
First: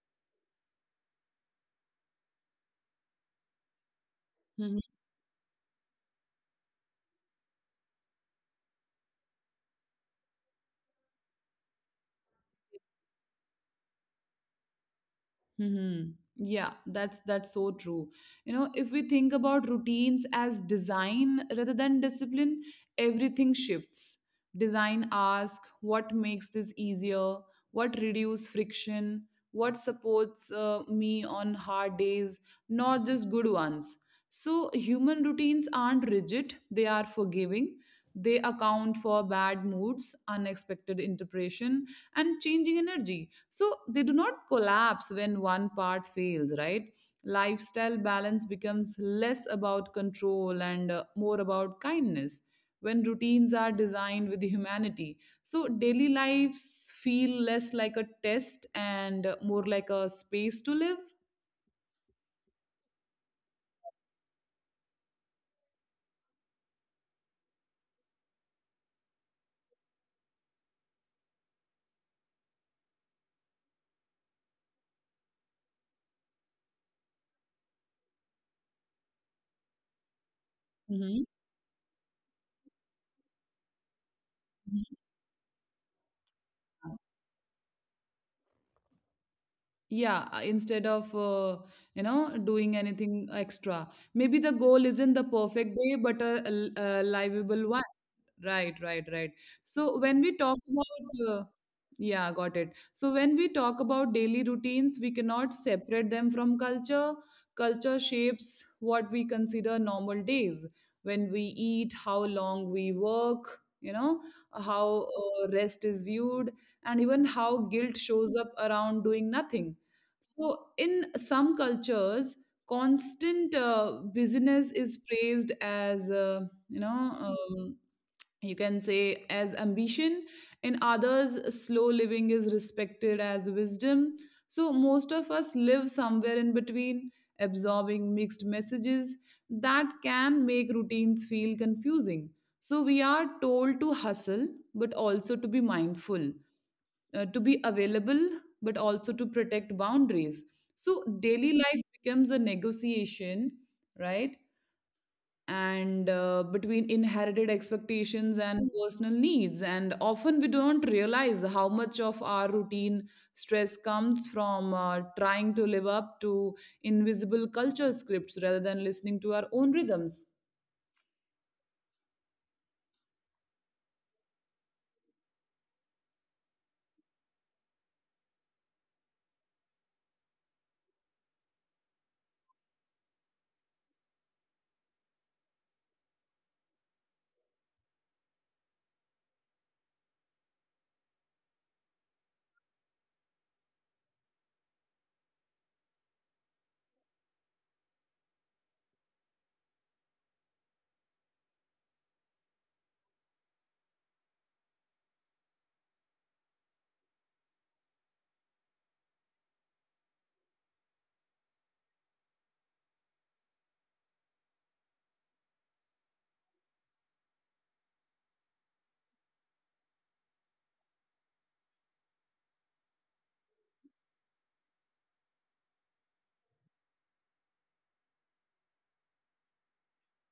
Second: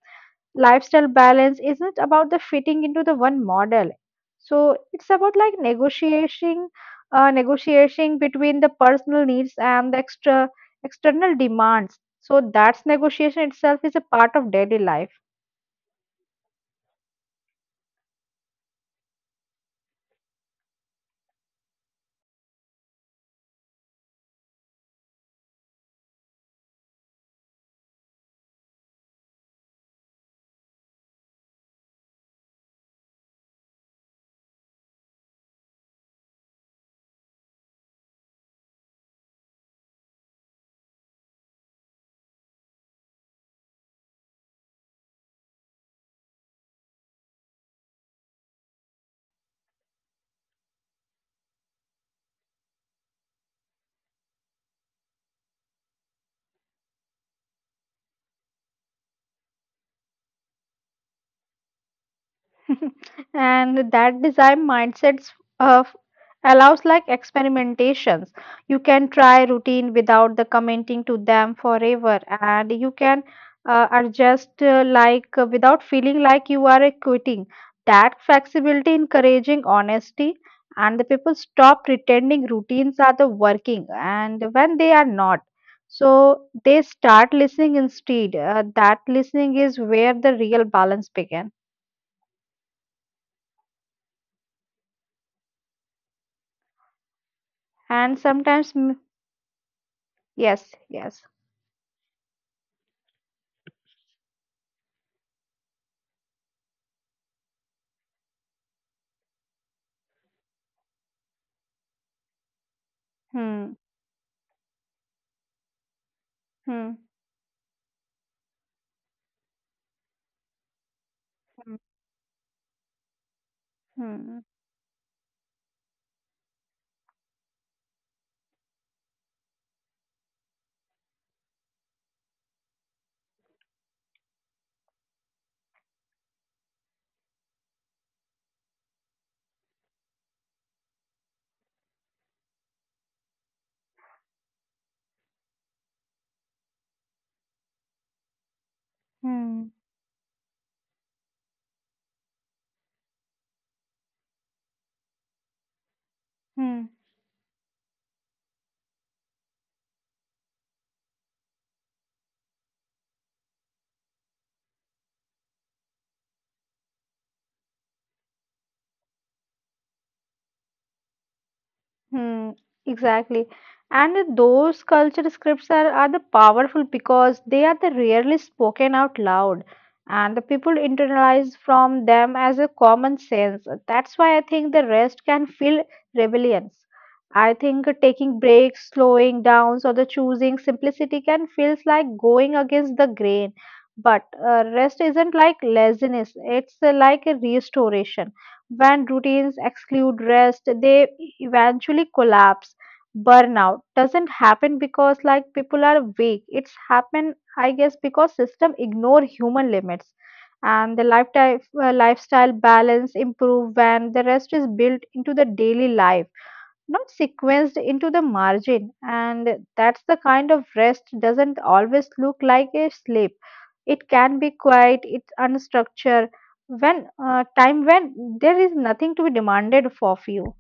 Speaker 2: Lifestyle balance isn't about the fitting into the one model. So it's about like negotiating, negotiating between the personal needs and the extra external demands. So that's negotiation itself is a part of daily life.
Speaker 1: Mm-hmm. Yeah, that's so true. You know, if we think about routines as design rather than discipline, everything shifts. Design ask what makes this easier, what reduce friction, what supports me on hard days, not just good ones. So, human routines aren't rigid, they are forgiving. They account for bad moods, unexpected interpretation, and changing energy. So, they do not collapse when one part fails, right? Lifestyle balance becomes less about control and, more about kindness when routines are designed with humanity. So, daily lives feel less like a test and, more like a space to live.
Speaker 2: And that design mindsets uh, allows like experimentations. You can try routine without the commenting to them forever, and you can adjust, like without feeling like you are quitting. That flexibility encouraging honesty, and the
Speaker 1: Mhm.
Speaker 2: people stop pretending routines are the working and when they are not. So they start listening instead. That listening is where
Speaker 1: Yeah,
Speaker 2: the real
Speaker 1: instead of
Speaker 2: balance begins.
Speaker 1: doing anything extra, maybe the goal isn't the perfect day but a livable one.
Speaker 2: And
Speaker 1: Right,
Speaker 2: sometimes,
Speaker 1: right,
Speaker 2: mm,
Speaker 1: right. So when we talk
Speaker 2: yes,
Speaker 1: about,
Speaker 2: yes.
Speaker 1: yeah, got it. So when we talk about daily routines, we cannot separate them from culture. Culture shapes what we consider normal days, when we eat, how long we work,
Speaker 2: Hmm,
Speaker 1: you know, how rest is viewed,
Speaker 2: hmm,
Speaker 1: and even how guilt shows up around doing nothing. So in some
Speaker 2: hmm,
Speaker 1: cultures, constant
Speaker 2: hmm,
Speaker 1: busyness is praised as, you know um, you can say, as ambition. In others, slow living is respected as wisdom. So most of us live somewhere in between, absorbing mixed messages that can make routines feel confusing. So we are told to hustle, but also to be mindful, to be available, but also to protect
Speaker 2: hmm,
Speaker 1: boundaries. So daily life becomes a negotiation, right? And
Speaker 2: hmm.
Speaker 1: between inherited expectations and personal needs, and often we don't realize how much of our routine stress comes from trying to live up to invisible culture scripts rather than listening to our own rhythms.
Speaker 2: Hmm, exactly. And those culture scripts are the powerful because they are the rarely spoken out loud, and the people internalize from them as a common sense. That's why I think the rest can feel rebellions. I think taking breaks, slowing down, or the choosing simplicity can feels like going against the grain. But rest isn't like laziness, it's like a restoration. When routines exclude rest, they eventually collapse. Burnout doesn't happen because like people are weak. It's happen, I guess, because system ignore human limits. And the lifetime, lifestyle balance improve when the rest is built into the daily life, not sequenced into the margin, and that's the kind of rest doesn't always look like a sleep. It can be quiet, it's unstructured, when time, when there is nothing to be demanded of you.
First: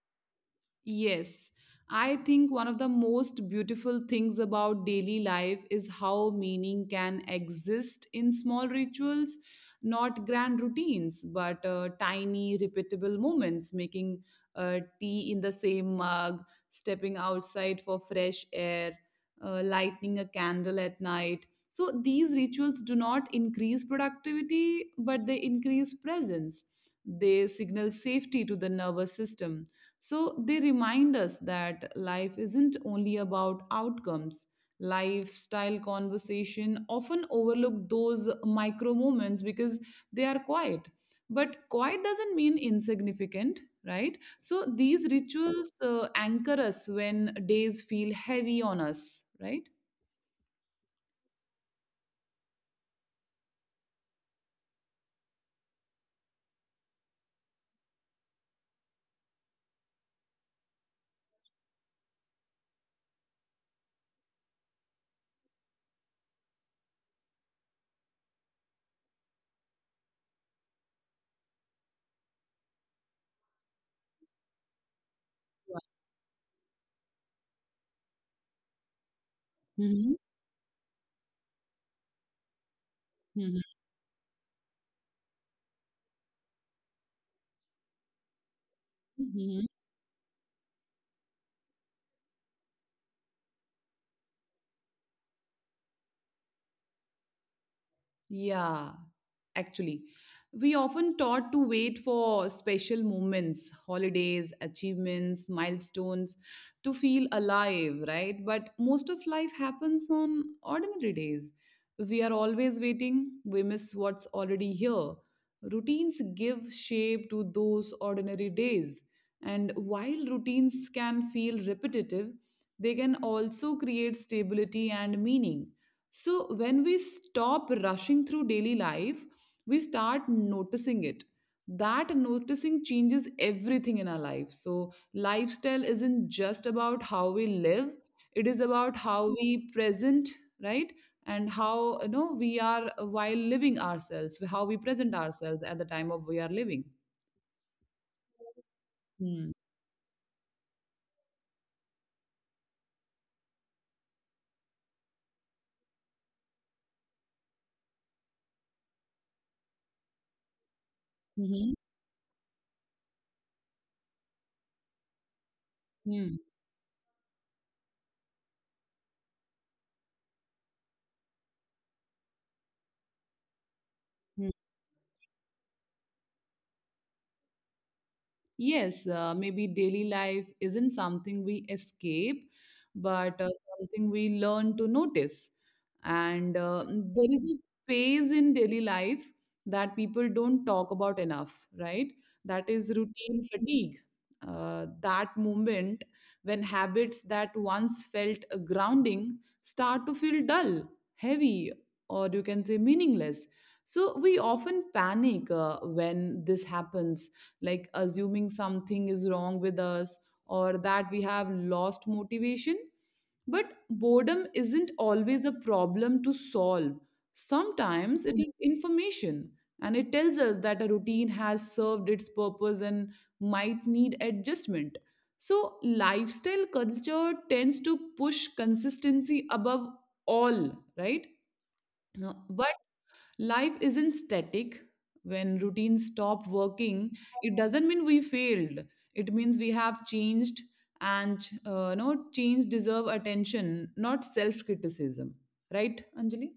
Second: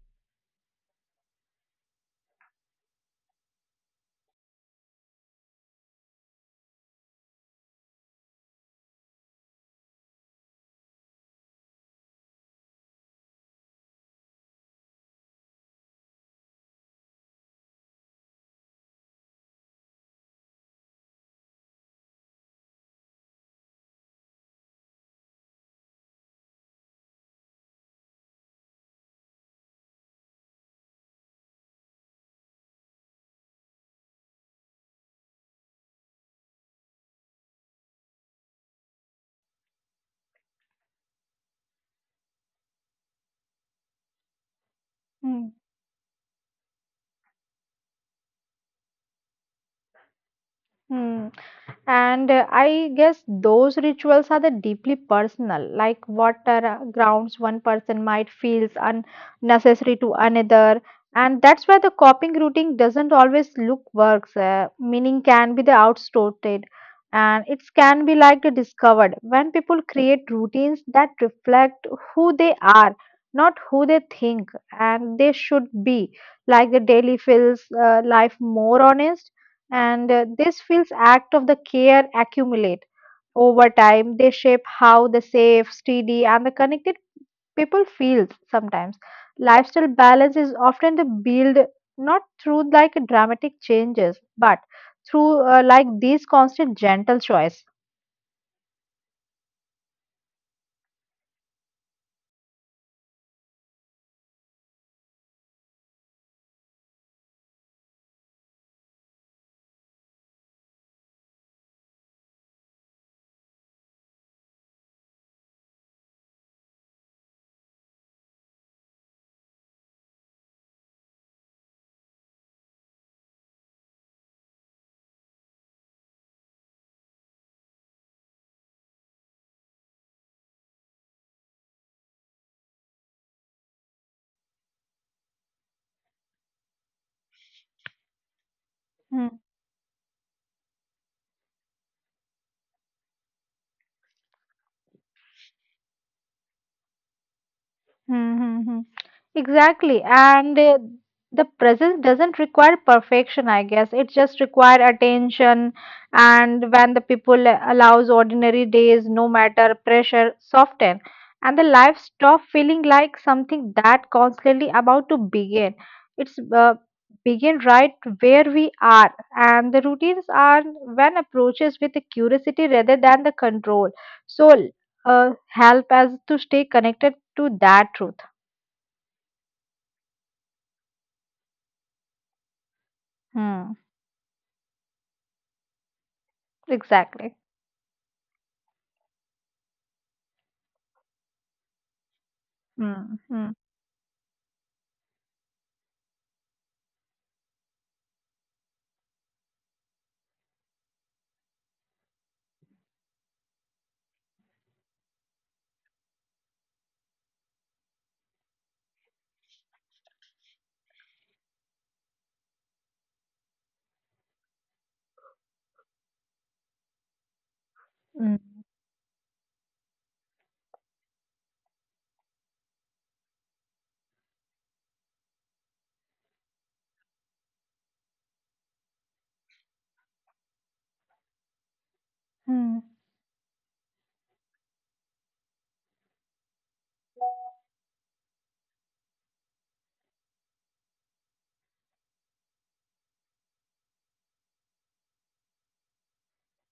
Speaker 1: Yes, I think one of the most beautiful things about daily life is how meaning can exist in small rituals, not grand routines, but tiny, repeatable moments, making tea in the same mug, stepping outside for fresh air, lighting a candle at night. So these rituals do not increase productivity, but they increase presence. They signal safety to the nervous system, so they remind us that life isn't only about outcomes. Lifestyle conversation often overlook those micro moments because they are quiet. But quiet doesn't mean insignificant, right? So these
Speaker 2: Hmm.
Speaker 1: rituals anchor us when days feel heavy on us, right?
Speaker 2: Hmm. And I guess those rituals are the deeply personal, like what are, grounds one person might feels unnecessary to another. And that's why the coping routine doesn't always look works. Meaning can be the outstated, and it can be like the discovered when people create routines that reflect who they are, not who they think, and they should be. Like the daily feels life more honest, and
Speaker 1: Mhm.
Speaker 2: this feels act of the care accumulate over time, they shape how the safe, steady and the connected people feel sometimes.
Speaker 1: Mhm.
Speaker 2: Lifestyle balance is often the build not through like dramatic changes, but through like these constant gentle choice.
Speaker 1: Yeah, actually. We often taught to wait for special moments, holidays, achievements, milestones to feel alive, right? But most of life happens on ordinary days. We are always waiting, we miss what's already here. Routines give shape to those ordinary days. And while routines can feel repetitive, they can also create stability and meaning. So, when we stop rushing through daily life, we start noticing it. That noticing changes everything in our life. So, lifestyle isn't just about how we live, it is about
Speaker 2: Hmm.
Speaker 1: how we present, right? And how, you know, we are while living ourselves, how we present ourselves at the time of we are living.
Speaker 2: Hmm, hmm, hmm.
Speaker 1: Hmm.
Speaker 2: Exactly. And the presence doesn't require perfection, I guess. It just require attention. And when the people allows ordinary days, no matter pressure, soften. And the
Speaker 1: Mhm.
Speaker 2: life stop feeling like something that constantly about to begin. It's
Speaker 1: Hmm.
Speaker 2: begin right where we are. And the routines are when approaches with the curiosity rather than the control. So
Speaker 1: Hmm.
Speaker 2: help us to stay connected to that truth.
Speaker 1: Yes, maybe daily life isn't something we escape, but
Speaker 2: Hmm.
Speaker 1: something we learn to notice. And
Speaker 2: Exactly.
Speaker 1: there is a phase in daily life that people don't talk about enough, right? That is
Speaker 2: Mm. Mm.
Speaker 1: routine fatigue. That moment when habits that once felt a grounding start to feel dull, heavy, or you can say meaningless. So we often panic when this happens, like assuming something is wrong with us or that we have lost motivation. But boredom isn't always a problem to solve. Sometimes it
Speaker 2: Mm.
Speaker 1: is information, and it tells us that a routine has served its purpose and might need adjustment. So, lifestyle culture tends to push consistency above all, right? No.
Speaker 2: Mm.
Speaker 1: But life isn't static. When routines stop working, it doesn't mean we failed. It means we have changed, and no change deserve attention, not self criticism. Right, Anjali?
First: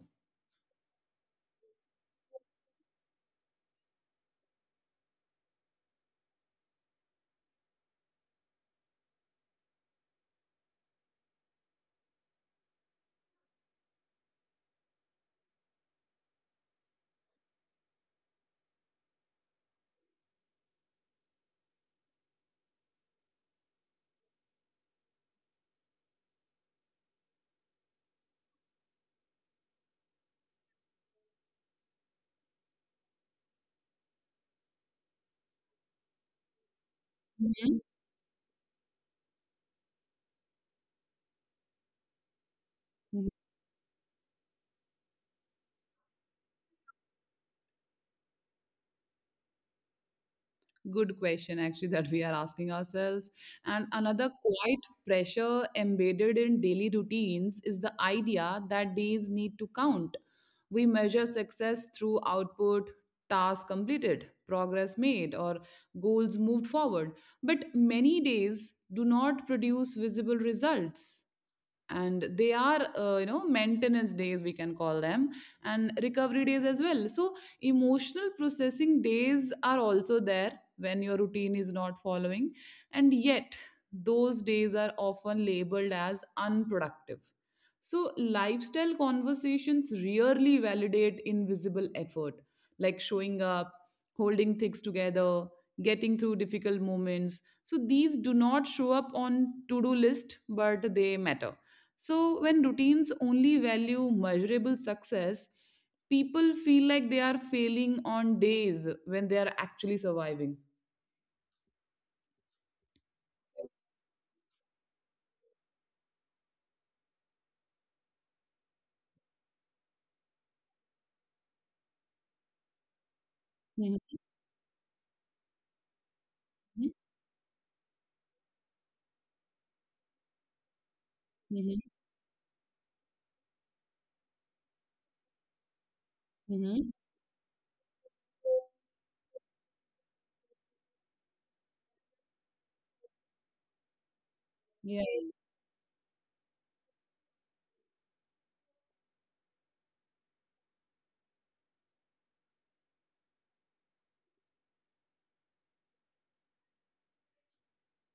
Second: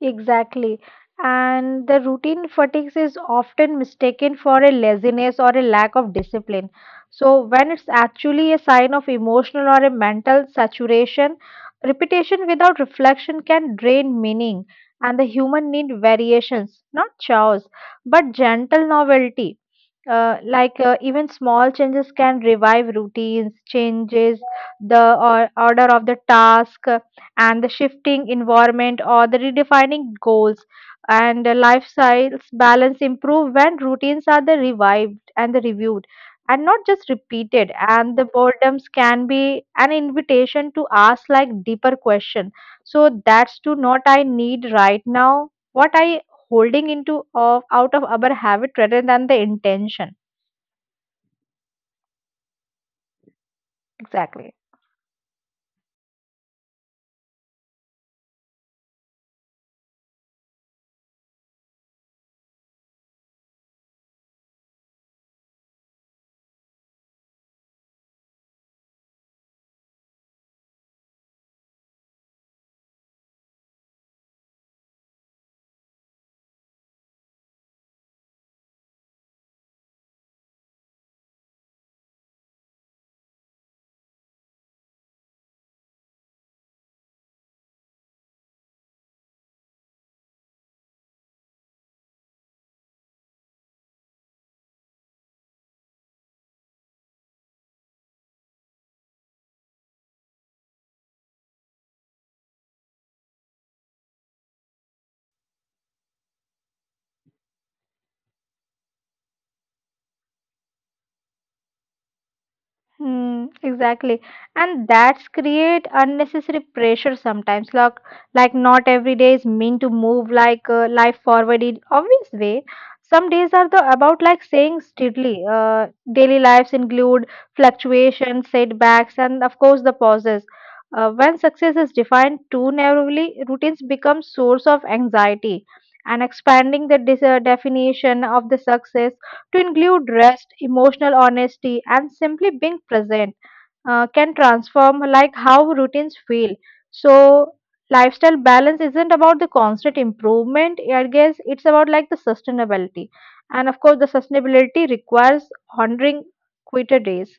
Speaker 2: Exactly. And the routine fatigue is often mistaken for a laziness or a lack of discipline. So, when it's actually a sign of emotional or a mental saturation, repetition without reflection can drain meaning. And the human need variations, not chaos, but gentle novelty. Even small changes can revive routines, changes the or order of the task, and the shifting environment or the redefining goals, and the lifestyles balance improve when routines are the revived and the reviewed and not just repeated.
Speaker 1: Mhm.
Speaker 2: And the boredoms can be an invitation to ask like deeper question, so that's to not I need right now, what I holding into of out of our habit rather than the intention.
Speaker 1: Good question, actually, that we are asking ourselves. And another
Speaker 2: Exactly.
Speaker 1: quiet pressure embedded in daily routines is the idea that days need to count. We measure success through output, tasks completed, progress made, or goals moved forward. But many days do not produce visible results, and they are, you know, maintenance days, we can call them, and recovery days as well. So emotional processing days are also there when your routine is not following. And yet, those days are often labeled as unproductive. So, lifestyle conversations rarely validate invisible effort, like showing up, holding things together, getting through difficult moments. So, these do not show up on to do list, but they matter. So, when routines only value measurable success, people feel like they are failing on days when they are actually surviving.
Speaker 2: Hmm, exactly. And that's create unnecessary pressure sometimes. Like not every day is meant to move like life forward in obvious way. Some
Speaker 1: Mhm.
Speaker 2: days are the about like saying steadily.
Speaker 1: Mhm.
Speaker 2: Daily lives include fluctuations, setbacks, and of course the pauses.
Speaker 1: Mhm.
Speaker 2: When success is defined too narrowly, routines become source of anxiety. And
Speaker 1: Mhm.
Speaker 2: expanding the definition of the success to include rest, emotional honesty, and simply being present can
Speaker 1: Yeah.
Speaker 2: transform like how routines feel. So lifestyle balance isn't about the constant improvement. I guess it's about like the sustainability, and of course the sustainability requires honoring quitter days.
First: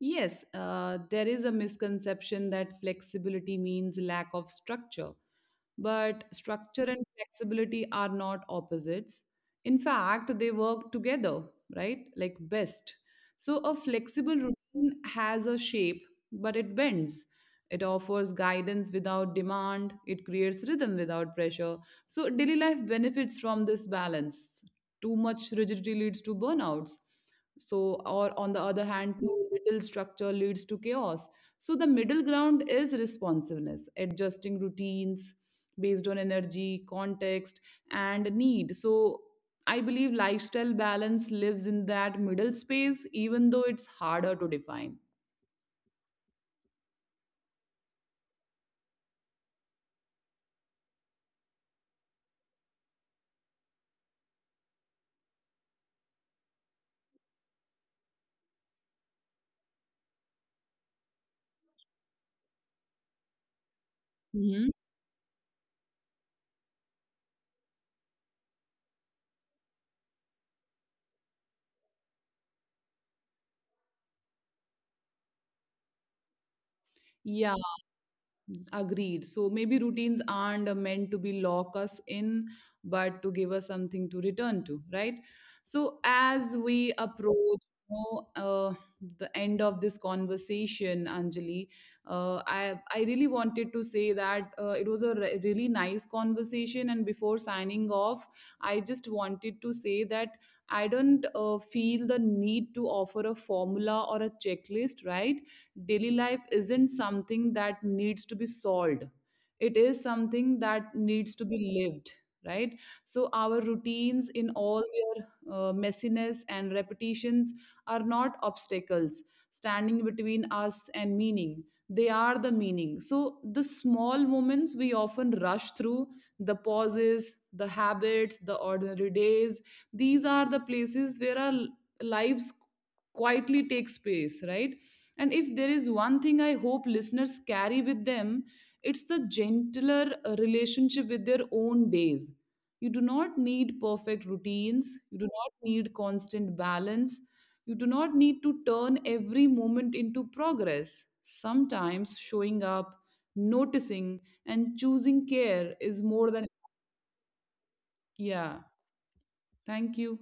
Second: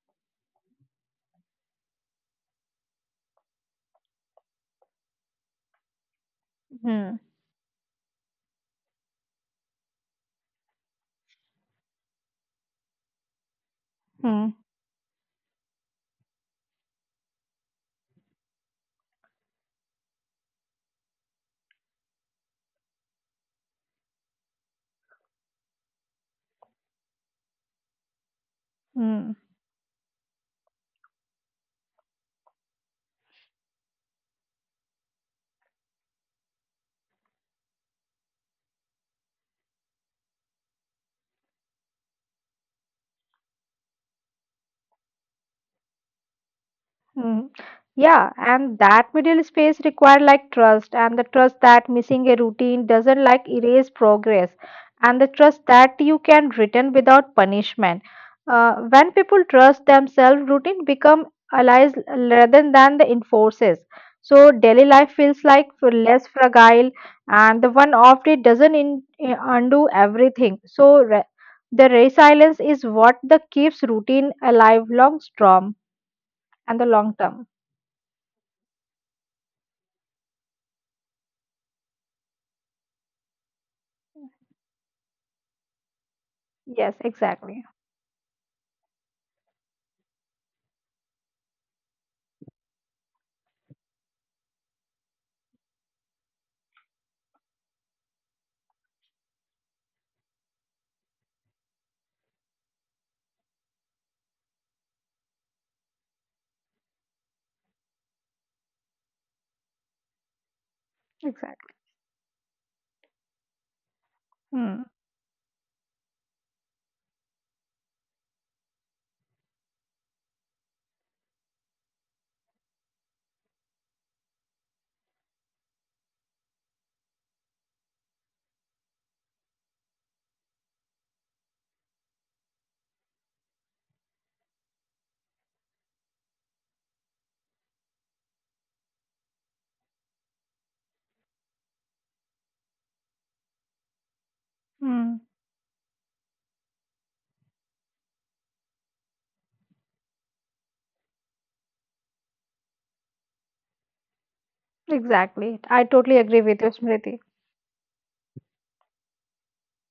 Speaker 1: Yes, there is a misconception that flexibility means lack of structure, but structure and
Speaker 2: Hmm.
Speaker 1: flexibility are not opposites. In fact, they work together, right? Like best. So a flexible
Speaker 2: Hmm.
Speaker 1: routine has a shape, but it bends. It offers guidance without demand. It creates rhythm without pressure. So daily life benefits from this balance. Too much rigidity leads to burnouts, so or on the other hand
Speaker 2: Hmm.
Speaker 1: too little structure leads to chaos. So the middle ground is responsiveness, adjusting routines based on energy, context, and need. So I believe lifestyle balance lives in that middle space, even though it's harder to define.
Speaker 2: Mm. Yeah, and that middle space required like trust, and the trust that missing a routine doesn't like erase progress, and the trust that you can return without punishment. When people trust themselves, routine become allies rather than the enforces. So
Speaker 1: Hmm.
Speaker 2: daily life feels like less fragile, and the one off day doesn't undo everything. The resilience is what the keeps routine alive long term and the long term.
Speaker 1: Agreed. So maybe routines aren't meant to be lock us in, but to give us something to return to, right? So as we
Speaker 2: Yes,
Speaker 1: approach,
Speaker 2: exactly.
Speaker 1: you know, the end of this conversation, Anjali, I really wanted to say that it was a really nice conversation. And before signing off, I just wanted to say that I don't feel the need to offer a formula or a checklist, right? Daily life isn't something that needs to be solved, it is something that needs to be
Speaker 2: Exactly.
Speaker 1: lived, right? So our routines, in all
Speaker 2: Hmm,
Speaker 1: their messiness and repetitions, are not obstacles standing between us and meaning. They are the meaning. So the small moments we often rush through, the pauses, the habits, the ordinary days, these are the places where lives quietly take space, right? And if there is one thing I hope listeners carry with them, it's the gentler relationship with their own days. You do not need perfect routines, you do
Speaker 2: hmm.
Speaker 1: not need constant balance, you do not need to turn every moment into progress. Sometimes showing up, noticing, and choosing care
Speaker 2: Exactly.
Speaker 1: is
Speaker 2: I
Speaker 1: more than.
Speaker 2: totally agree with you, Smriti.
Speaker 1: Yeah. Thank you.